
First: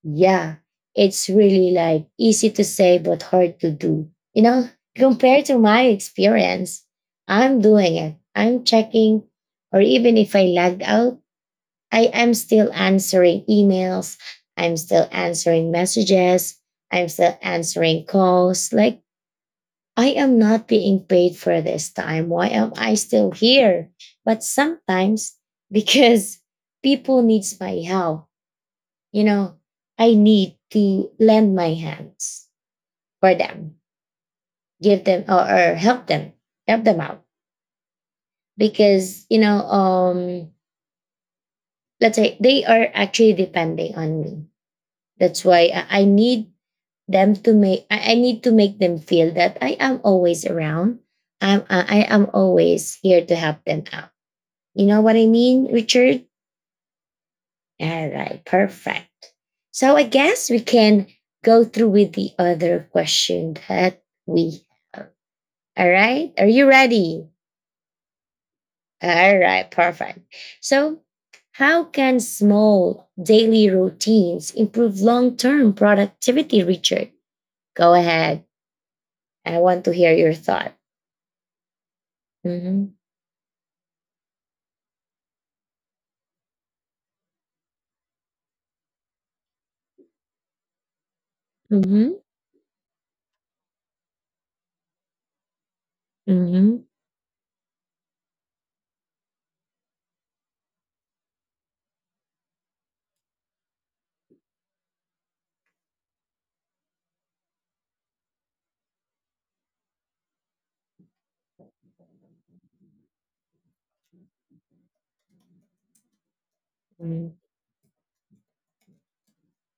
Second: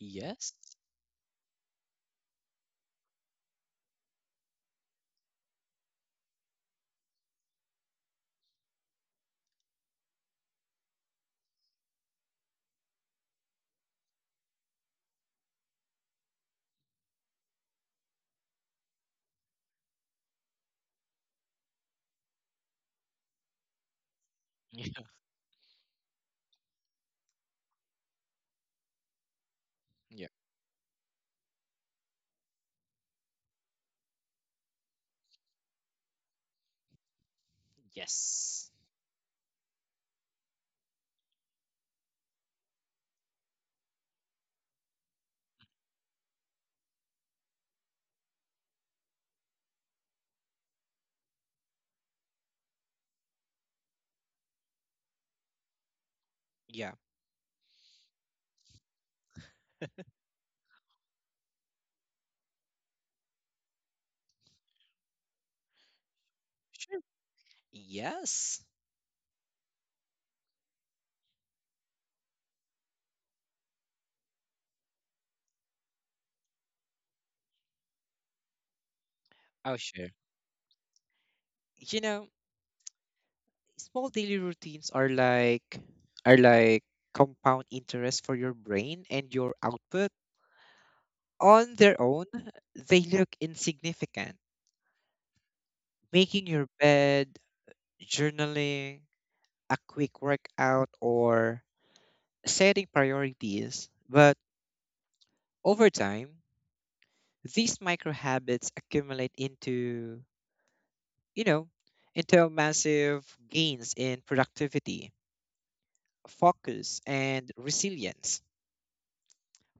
Yes.
Yeah, it's really like easy to say, but hard to do. You know, compared to my experience, I'm doing it. I'm checking, or even if I lagged out, I am still answering emails. I'm still answering messages. I'm still answering calls. Like, I am not being paid for this time. Why am I still here? But
[LAUGHS]
sometimes, [LAUGHS] because people needs my help, you know, I
Yeah. Yeah.
need to lend my hands for them, give them or help them out.
Yes.
Because, you know, let's say they are actually depending on me. That's why I need them to make, I need to make them feel that I am always around. I am always here to help them out. You know what I mean, Richard?
Yeah.
All right, perfect. So I guess we can go through with the other question that we have. All right, are you
Sure.
ready?
Yes.
All right, perfect. So, how can small daily routines improve long term productivity, Richard? Go ahead. I
Oh,
want to
sure.
hear your thought.
You know,
Mm-hmm.
small daily routines are like compound interest for your brain and your output on their
Mhm,
own, they look insignificant, making your
mhm,
bed, journaling, a quick workout, or setting priorities, but over time, these micro habits accumulate into you know into massive gains in productivity, focus,
mhm,
and resilience.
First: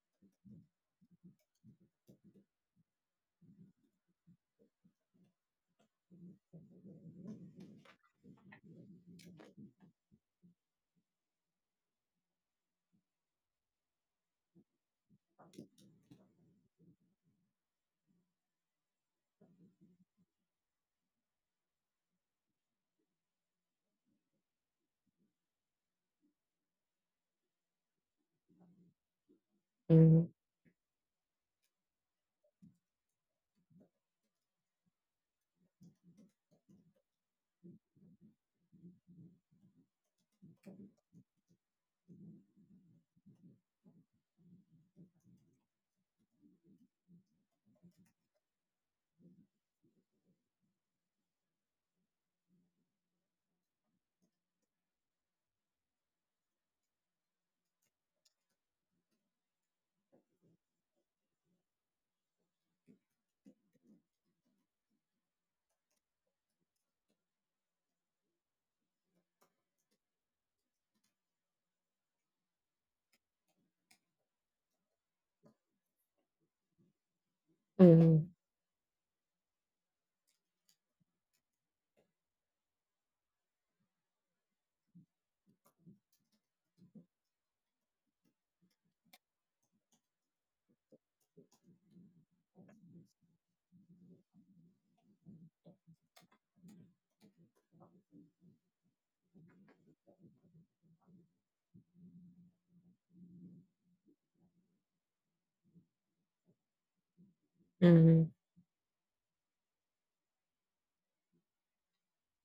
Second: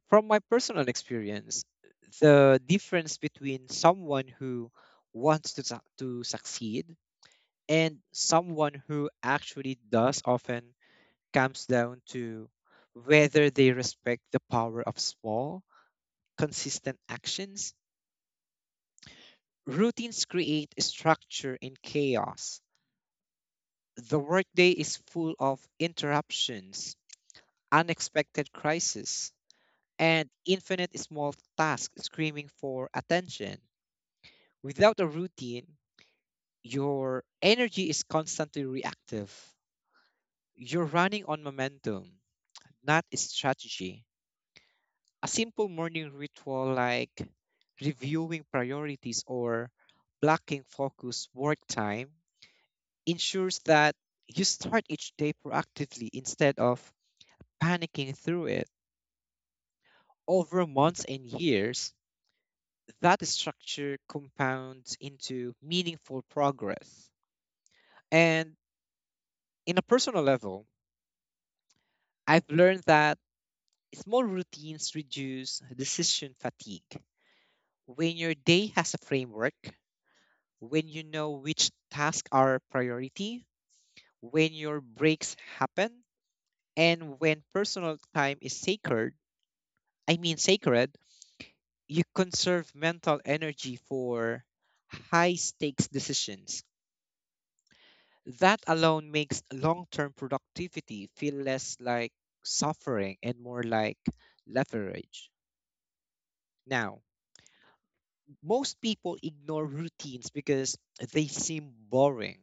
From my personal experience, the difference between someone who wants to succeed and someone who actually does often comes down to whether they respect the power of small, consistent actions. Routines create structure in chaos. The workday is full of interruptions, unexpected crises,
mhm,
and infinite small tasks screaming for attention. Without a routine, your energy is constantly reactive. You're running on momentum, not strategy. A simple morning ritual like reviewing priorities or blocking focus work time ensures that you start each day proactively instead of panicking through it. Over months and years, that structure compounds into meaningful progress. And in a personal level, I've learned that small routines reduce decision fatigue. When
mhm,
your day has a framework, when you know which tasks are priority, when your breaks happen, and when personal time is sacred, I mean sacred, you conserve mental energy for high stakes decisions. That alone makes long term productivity feel less like suffering and more like leverage. Now,
mhm,
most people ignore routines because they seem boring,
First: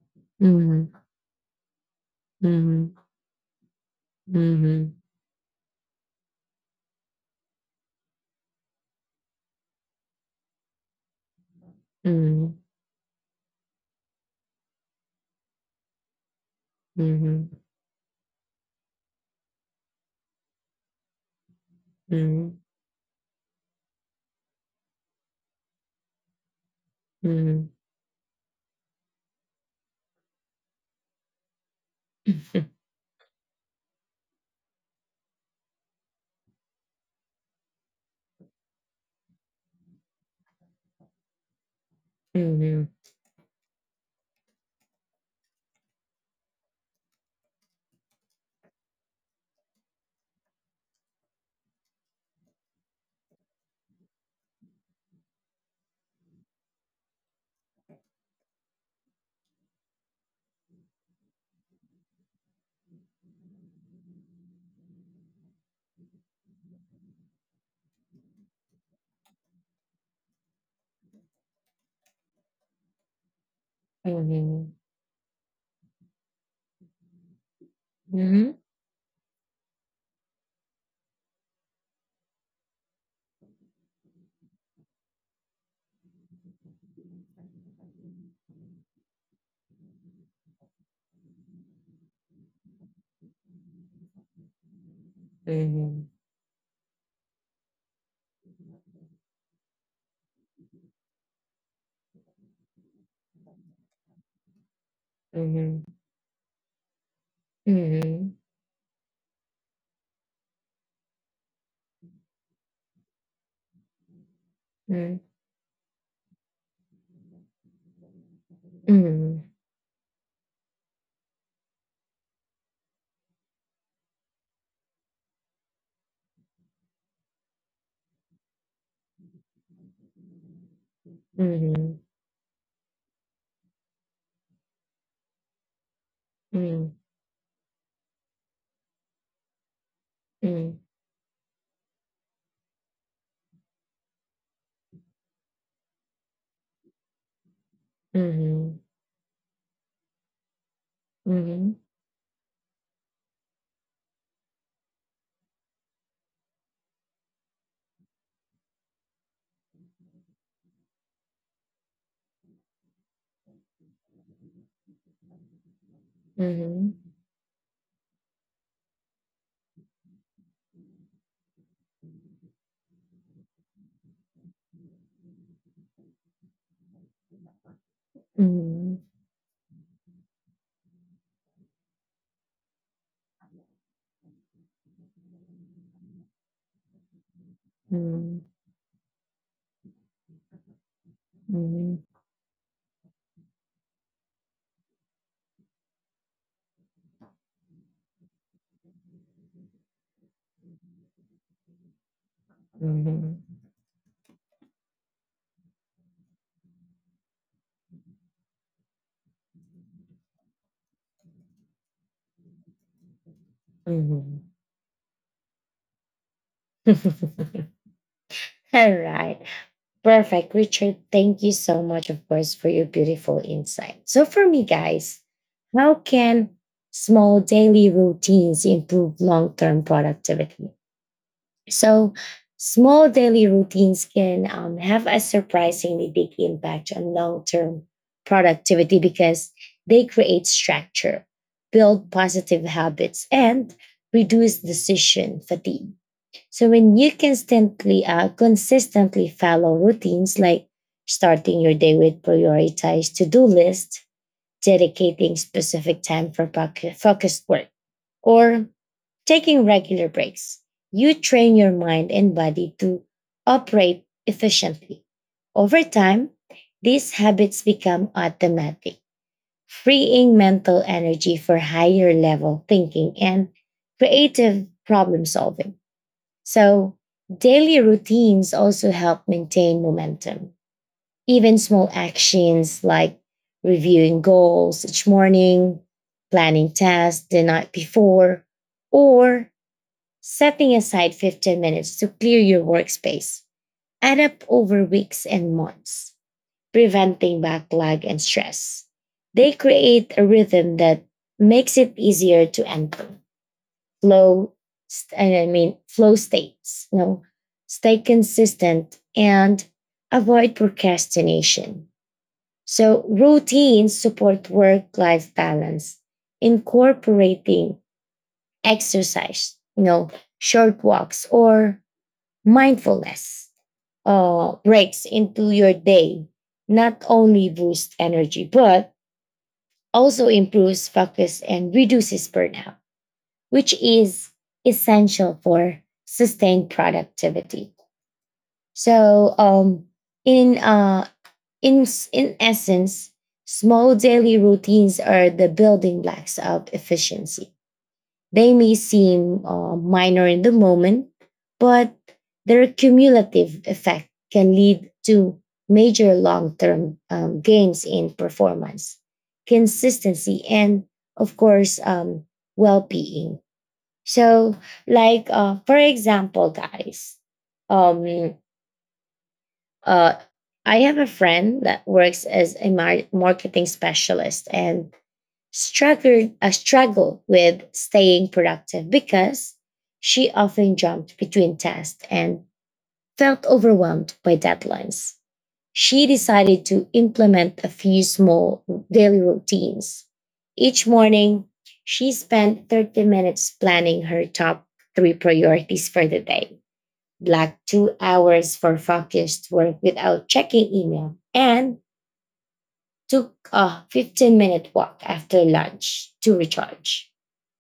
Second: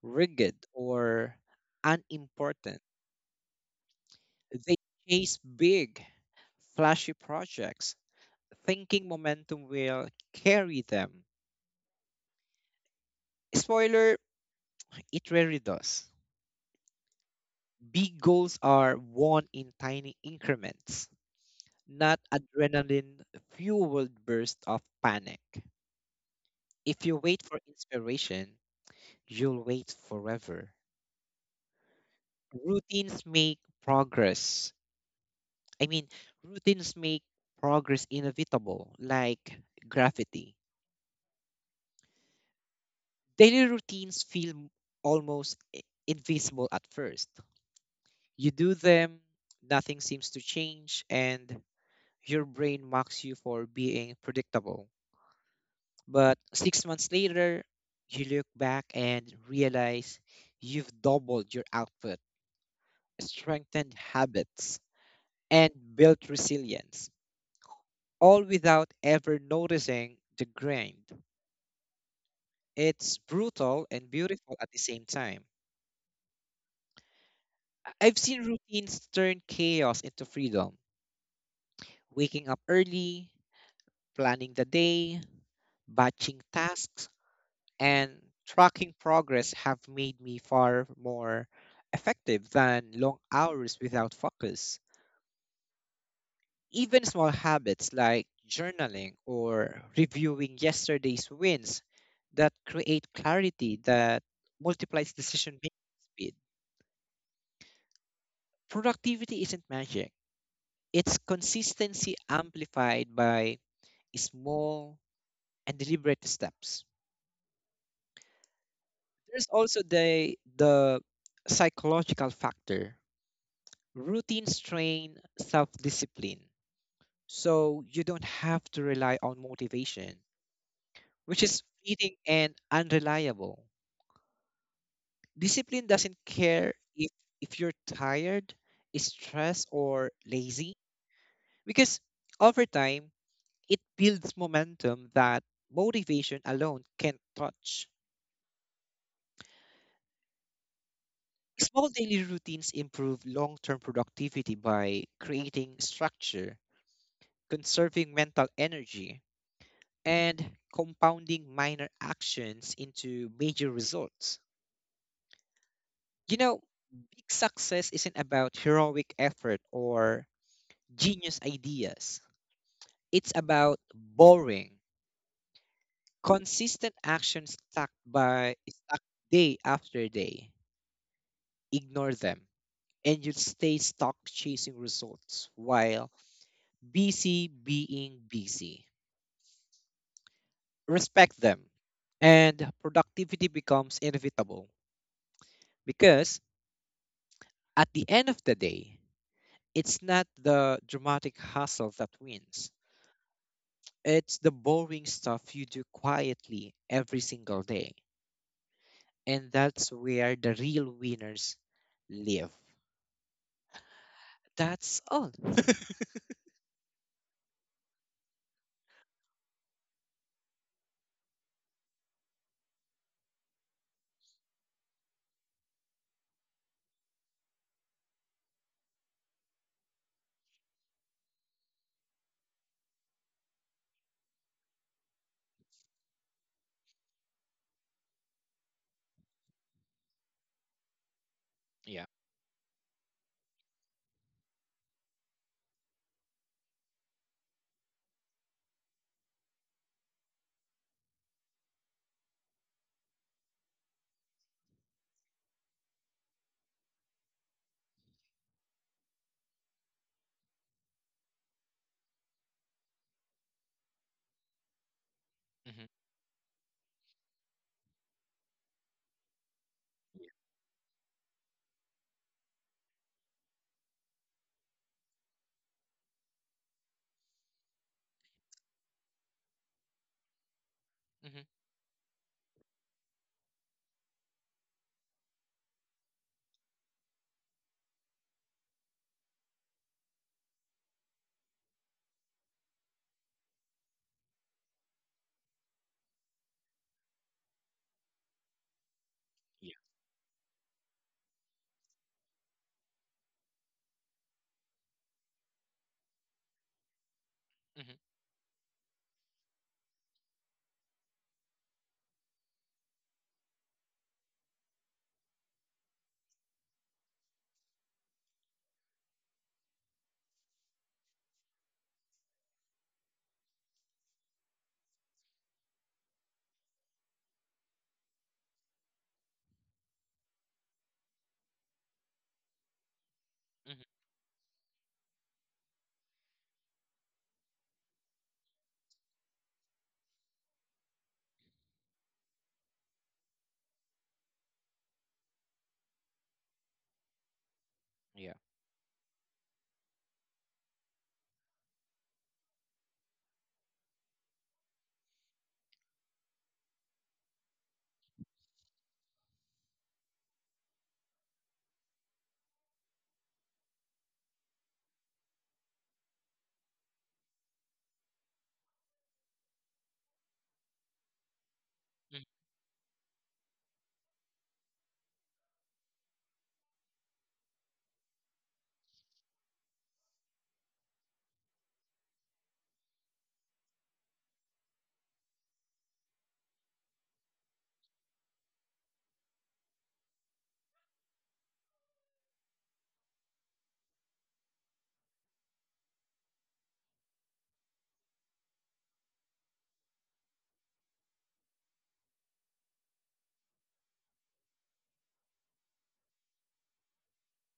rigid,
mhm, mhm,
or unimportant.
mhm,
They
mhm,
chase big, flashy projects, thinking momentum will carry them.
mhm,
Spoiler, it rarely does.
mhm, mhm, mhm, mhm, mhm, mhm, mhm, mhm, mhm, mhm, mhm, mhm, mhm, mhm,
Big goals are won in tiny increments, not adrenaline fueled bursts of panic. If you wait for inspiration, you'll wait forever. Routines make progress I mean, routines make progress inevitable, like graffiti.
mhm,
Daily routines feel almost invisible at first. You do them, nothing seems to change, and your brain mocks you for being predictable. But 6 months later, you look back and realize you've doubled your output, strengthened habits, and built resilience, all without ever noticing the grind. It's brutal and beautiful at the same time. I've seen routines turn chaos into freedom, waking up early, planning the day, batching tasks, and tracking progress have made me far more effective than long hours without focus. Even small habits like journaling or reviewing yesterday's wins that create clarity that multiplies decision
mhm,
making
mhm,
speed.
mhm, mhm, mhm.
Productivity isn't magic. It's consistency amplified by small and deliberate steps. There's also the psychological factor. Routines train self-discipline. So you don't have to rely on motivation, which is fleeting and unreliable. Discipline doesn't care if you're tired, stressed, or lazy, because over time, it builds momentum that motivation alone can't touch. Small daily routines improve long term productivity by creating structure, conserving mental energy, and compounding minor actions into major results. You know, big success isn't about heroic effort or genius ideas, it's about boring, consistent actions stacked day after day. Ignore them and you'd stay stuck chasing results while busy being busy. Respect them, and productivity becomes inevitable because at the end of the day, it's not the dramatic hustle that wins. It's the boring stuff you do quietly every single day. And that's where the real winners live. That's all.
[LAUGHS] All right. Perfect, Richard. Thank you so much, of course, for your beautiful insight. So, for me, guys, how can small daily routines improve long term productivity? So, small daily routines can have a surprisingly big impact on long term productivity because they create structure,
Yeah.
build positive habits, and reduce decision fatigue. So when you constantly consistently follow routines like starting your day with prioritized to-do list, dedicating specific time for focused work, or taking regular breaks, you train your mind and body to operate efficiently. Over
Hmm.
time, these habits become automatic, freeing mental energy for higher level thinking and creative problem solving. So, daily routines also help maintain momentum.
Hmm.
Even small actions like reviewing goals each morning, planning tasks the night before, or setting aside 15 minutes to clear your workspace add up over weeks and months, preventing backlog and stress. They
Yeah.
create a rhythm that makes it easier to enter flow st- I mean flow states, you know, stay
Hmm.
consistent and avoid procrastination. So routines support work life balance. Incorporating exercise, you know, short walks or mindfulness breaks into your day not only boosts energy but also improves focus and reduces burnout, which
Hmm.
is essential for sustained productivity. So, um, in, uh, in essence, small daily routines are the building blocks of efficiency.
Yeah.
They may seem minor in the moment, but their cumulative effect can lead to major long term gains in performance, consistency, and of course, well being. So, for example, guys, um, uh, I have a friend that
Mhm.
works as a marketing specialist and struggled a struggle with staying productive because she often jumped between tasks and felt overwhelmed by deadlines. She decided to implement a few small daily routines. Each morning, she spent 30 minutes planning her top three priorities for the day, blocked 2 hours for focused work without checking email, and took a 15-minute walk after lunch to recharge.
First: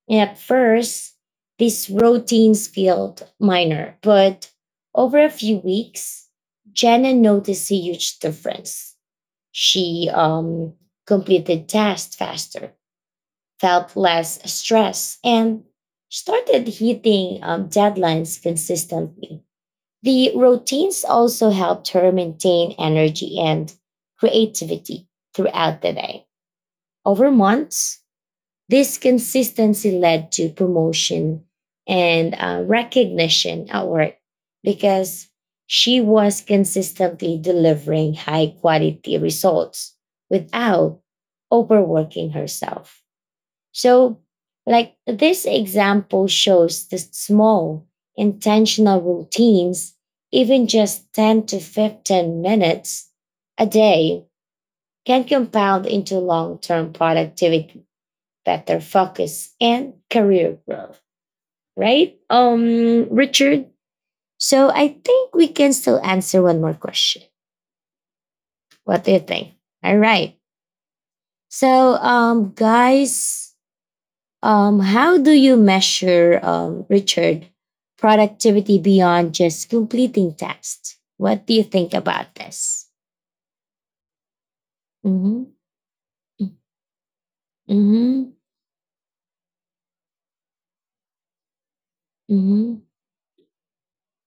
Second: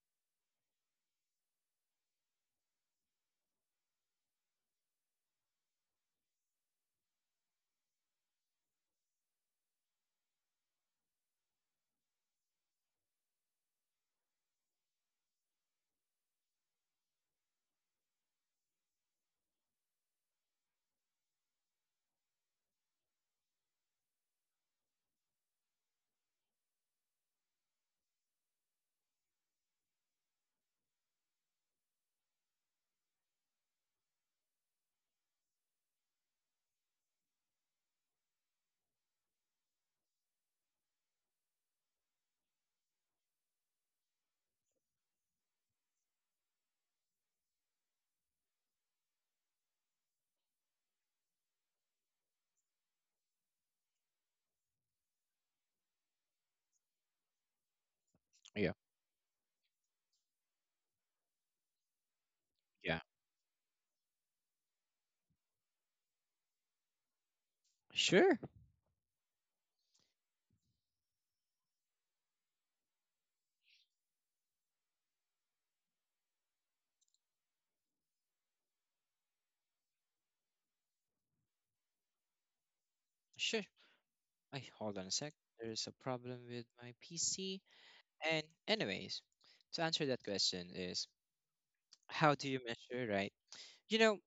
And at first, these routines felt minor, but over a few weeks, Jenna noticed a huge difference. She completed tasks faster, felt less stress, and started hitting deadlines consistently. The routines also helped her maintain energy and creativity throughout the day. Over months, this consistency led to promotion and recognition at work because she was consistently delivering high quality results without overworking herself. So, like, this example shows the small intentional routines, even just 10 to 15 minutes a day, can compound into long term productivity,
Yeah.
better focus and career growth, right?
Yeah.
Richard. So I think we can still answer one more question.
Sure.
What do you think? All right. So, guys, how do you measure, Richard, productivity beyond just completing tasks? What do you think about this?
Sure. I, hold on a sec.
Mm-hmm.
There's a problem with my PC.
Mm-hmm.
And anyways, to answer that question is, how do you
Mm-hmm.
measure, right? You know,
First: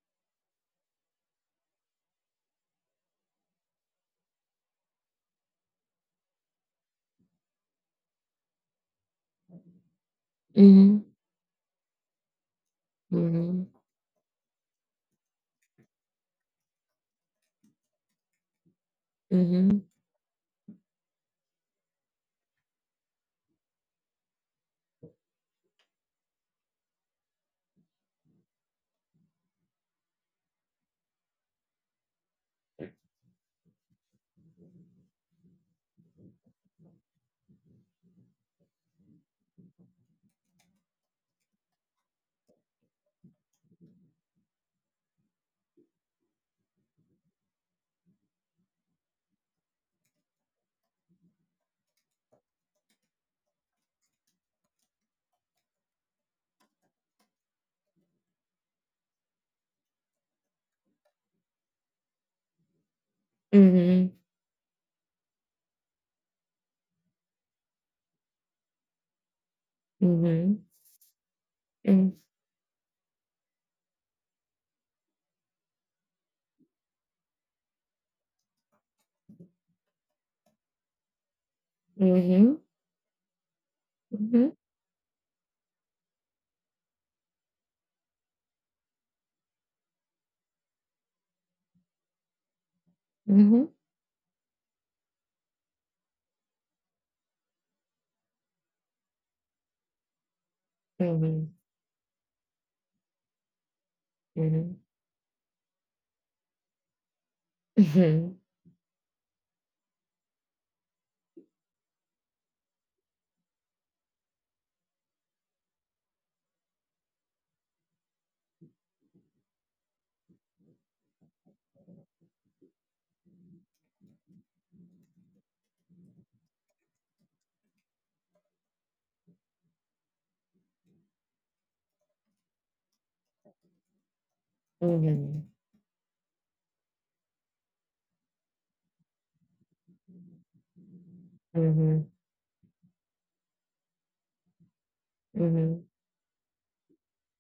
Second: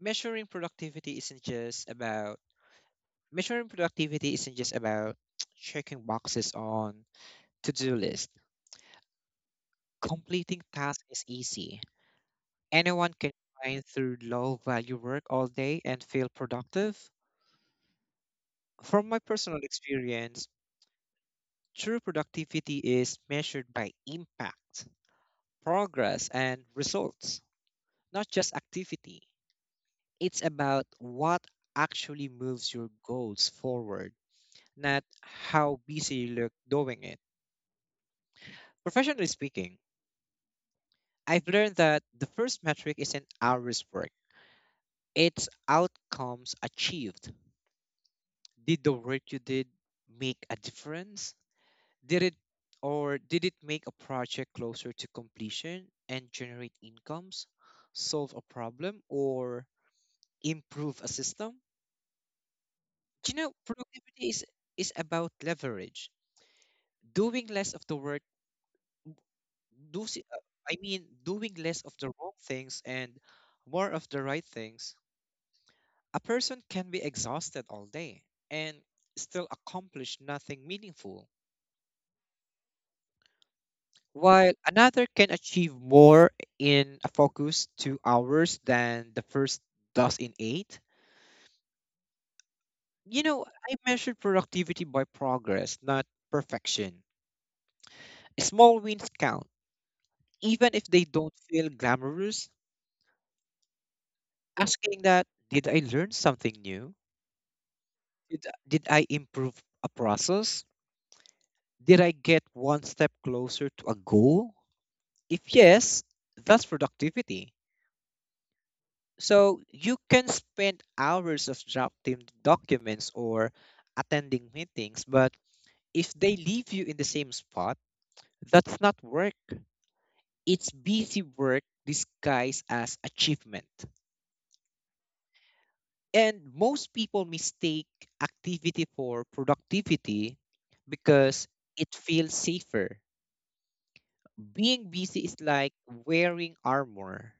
measuring productivity isn't just about measuring productivity isn't just about [TSK] checking boxes on to-do list. Completing
Mm-hmm.
tasks is easy. Anyone can
Mm-hmm.
grind through low-value work all day and feel productive. From my personal experience, true productivity is measured by impact, progress and results, not just activity. It's about what actually moves your goals forward, not how busy you look doing it. Professionally speaking, I've learned that the first metric isn't hours worked, it's outcomes achieved. Did the work you did make a difference? Did it did it make a project closer to completion and generate incomes, solve a problem, or improve a system? Do you know
Mm-hmm. Mm-hmm.
productivity is about leverage, doing less of the work, do s-
Mm-hmm.
I mean doing less of the
Mm-hmm.
wrong things and more of the right things. A person can be exhausted all day and still accomplish nothing meaningful,
Mm-hmm. Mm-hmm.
while another can achieve more in a focus 2 hours than the first does in eight. You know,
Mhm.
I measured productivity by progress not perfection. Small wins count even if they don't
Mhm.
feel glamorous,
Mhm.
asking that, did I learn something new?
Mhm.
Did I improve a process? Did I get one step closer to a goal? If yes, that's productivity. So you can spend hours of drafting documents or attending meetings, but if they leave you in the same spot, that's not work. It's busy work disguised as achievement.
Mhm.
And most people mistake activity for productivity because it
Mhm.
feels safer. Being busy is like
Mhm.
wearing armor.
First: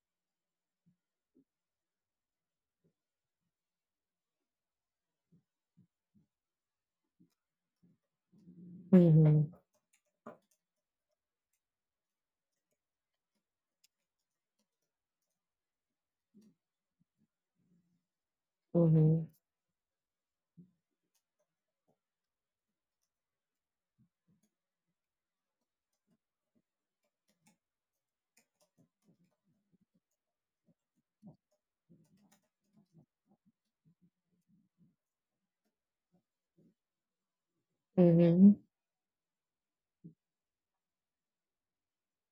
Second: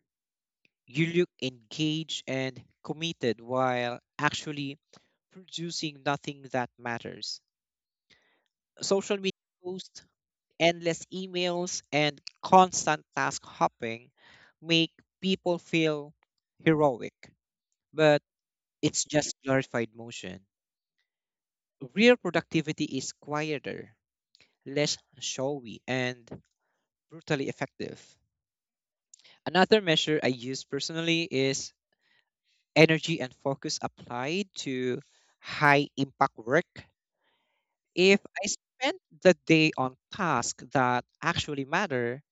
You look engaged and committed while actually producing nothing that matters. Social media
Mhm.
posts, endless emails, and constant task hopping make people feel heroic, but it's
Mhm.
just glorified motion. Real productivity is quieter, less showy, and brutally effective. Another measure I use personally is energy and focus applied to high impact work. If I spent the day on tasks that actually matter,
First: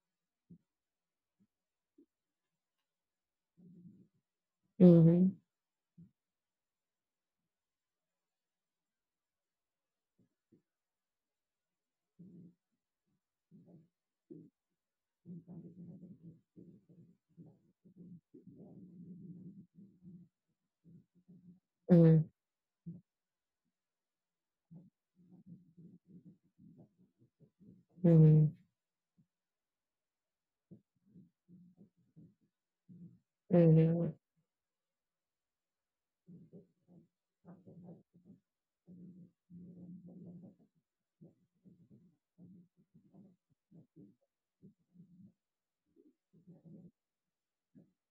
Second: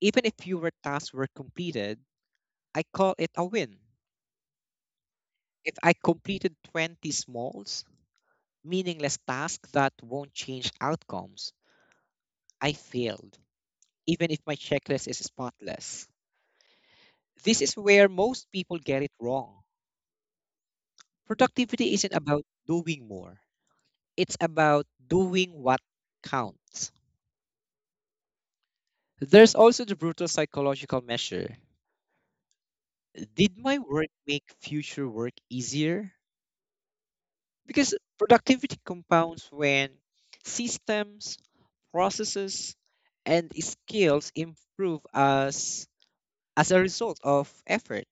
even if fewer tasks were completed, I call it a win.
Mhm. Mhm.
If I completed 20 smalls, meaningless tasks that won't change outcomes, I failed, even if my checklist is spotless. This is where most people get it wrong. Productivity isn't
Mhm.
about doing more, it's about doing what counts. There's also the brutal psychological measure. Did
Mhm.
my
Mhm.
work
Mhm.
make future work easier? Because productivity compounds when systems, processes, and skills improve as a result of effort.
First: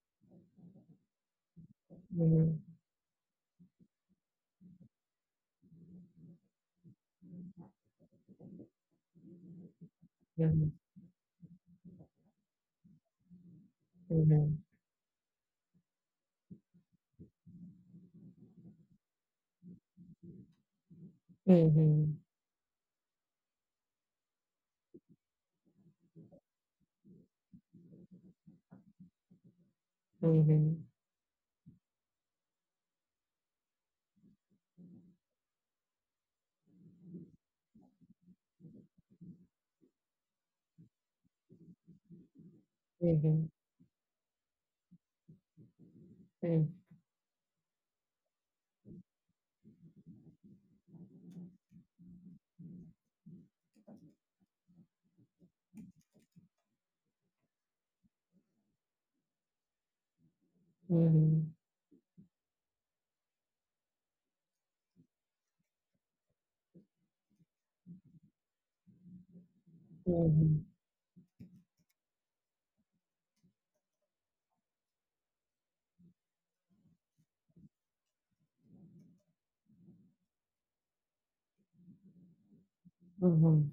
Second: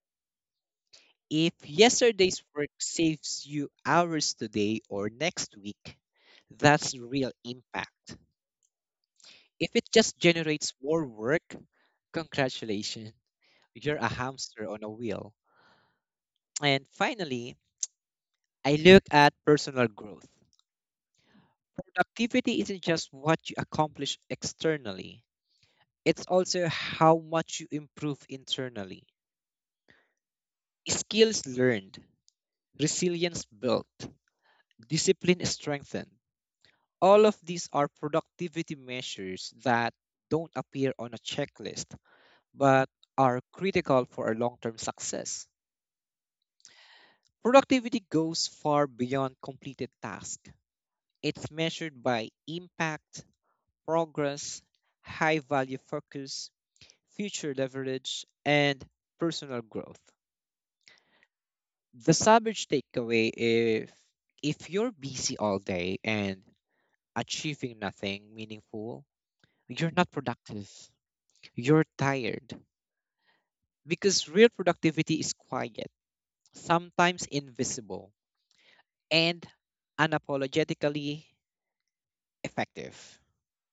If yesterday's work saves you hours today or next week, that's real impact. If it just generates more work, congratulations, you're a hamster on a wheel. And finally, I look at personal growth.
Mhm. Mhm. Mhm.
Productivity isn't just what you accomplish externally, it's also how much you improve internally.
Mhm. Mhm. Mhm.
Skills learned, resilience built, discipline strengthened, all of these are productivity measures that don't appear on a checklist, but
Mhm.
are
Mhm.
critical for our long term success. Productivity goes far beyond completed tasks, it's measured by impact, progress, high value focus, future leverage, and personal growth. The savage takeaway, if you're busy all day and achieving nothing meaningful, you're not productive. You're tired because real productivity is quiet, sometimes invisible, and unapologetically effective.
Mhm. Mhm. Mhm. Mhm.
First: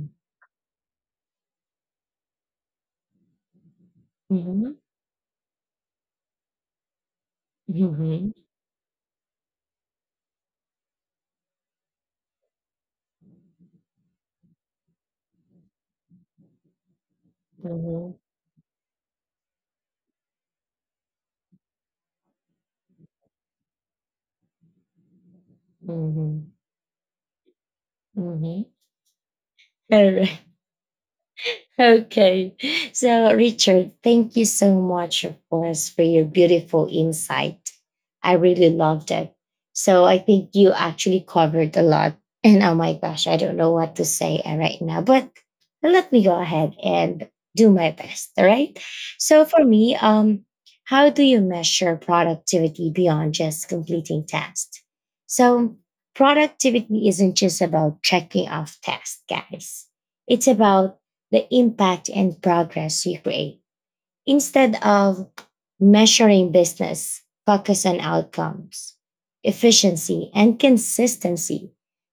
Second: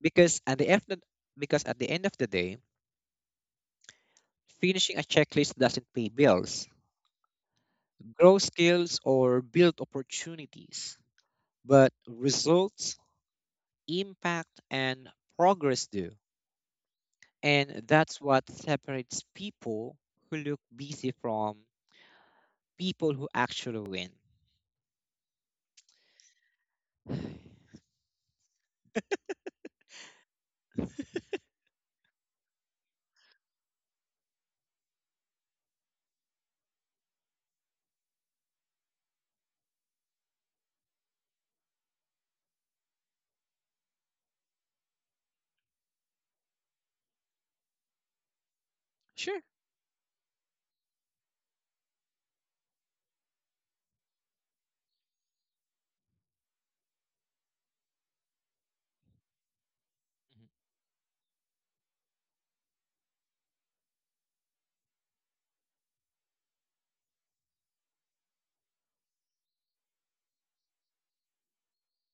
Because at the end of the day,
Mhm.
finishing a checklist doesn't pay bills, grow skills, or build opportunities, but results, impact, and progress do. And
Mhm.
that's what separates people who look busy from people who actually win. [SIGHS]
Mhm. Mhm. All right. Okay. So, Richard, thank you so much, of course, for your beautiful insight. I really loved it. So, I think you actually covered a lot. And oh my gosh, I don't know what to say right now, but let me go ahead and do my best. All right.
Sure.
So, for me, how do you measure productivity beyond just completing tasks? So, productivity isn't just about checking off tasks, guys. It's about the impact and progress you create. Instead of measuring business, focus on outcomes, efficiency, and consistency,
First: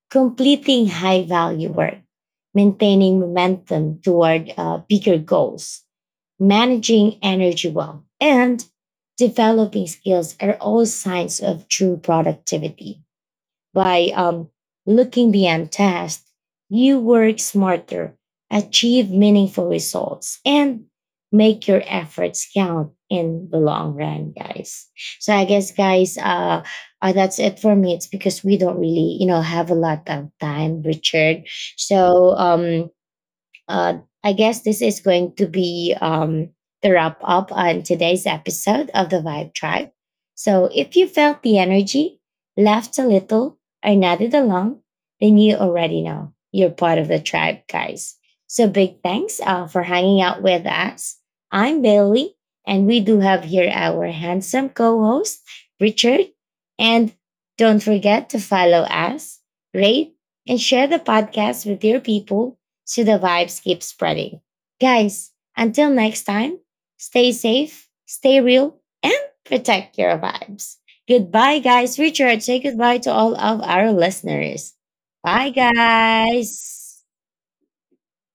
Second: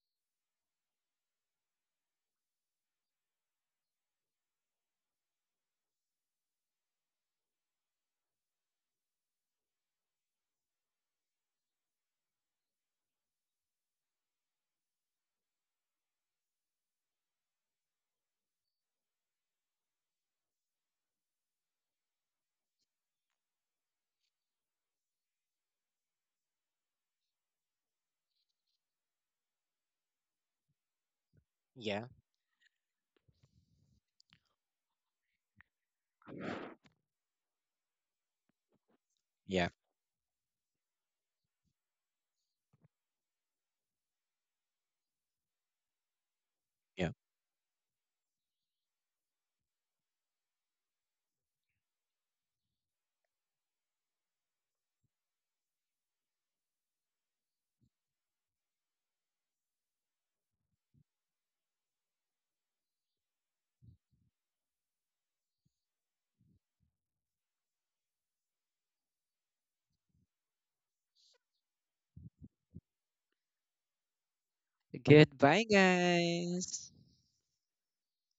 completing high value work, maintaining momentum toward bigger goals, managing energy well, and developing skills are all signs of true productivity. By looking beyond tasks, you work smarter, achieve meaningful results, and make your efforts count in the long run, guys. So I guess, guys, that's it for me. It's because we don't really, have a lot of time, Richard.
Yeah.
So uh, I guess this is going to be the wrap up on today's episode of the Vibe
Yeah.
Tribe. So if you felt the energy, laughed a little, or nodded along, then you already know you're part of
Yeah.
the tribe, guys. So big thanks for hanging out with us. I'm Bailey, and we do have here our handsome co host, Richard. And don't forget to follow us, rate, and share the podcast with your people so the vibes keep spreading. Guys, until next time, stay safe, stay real, and protect your vibes. Goodbye, guys. Richard, say goodbye to all of our listeners. Bye,
Goodbye, guys.
guys.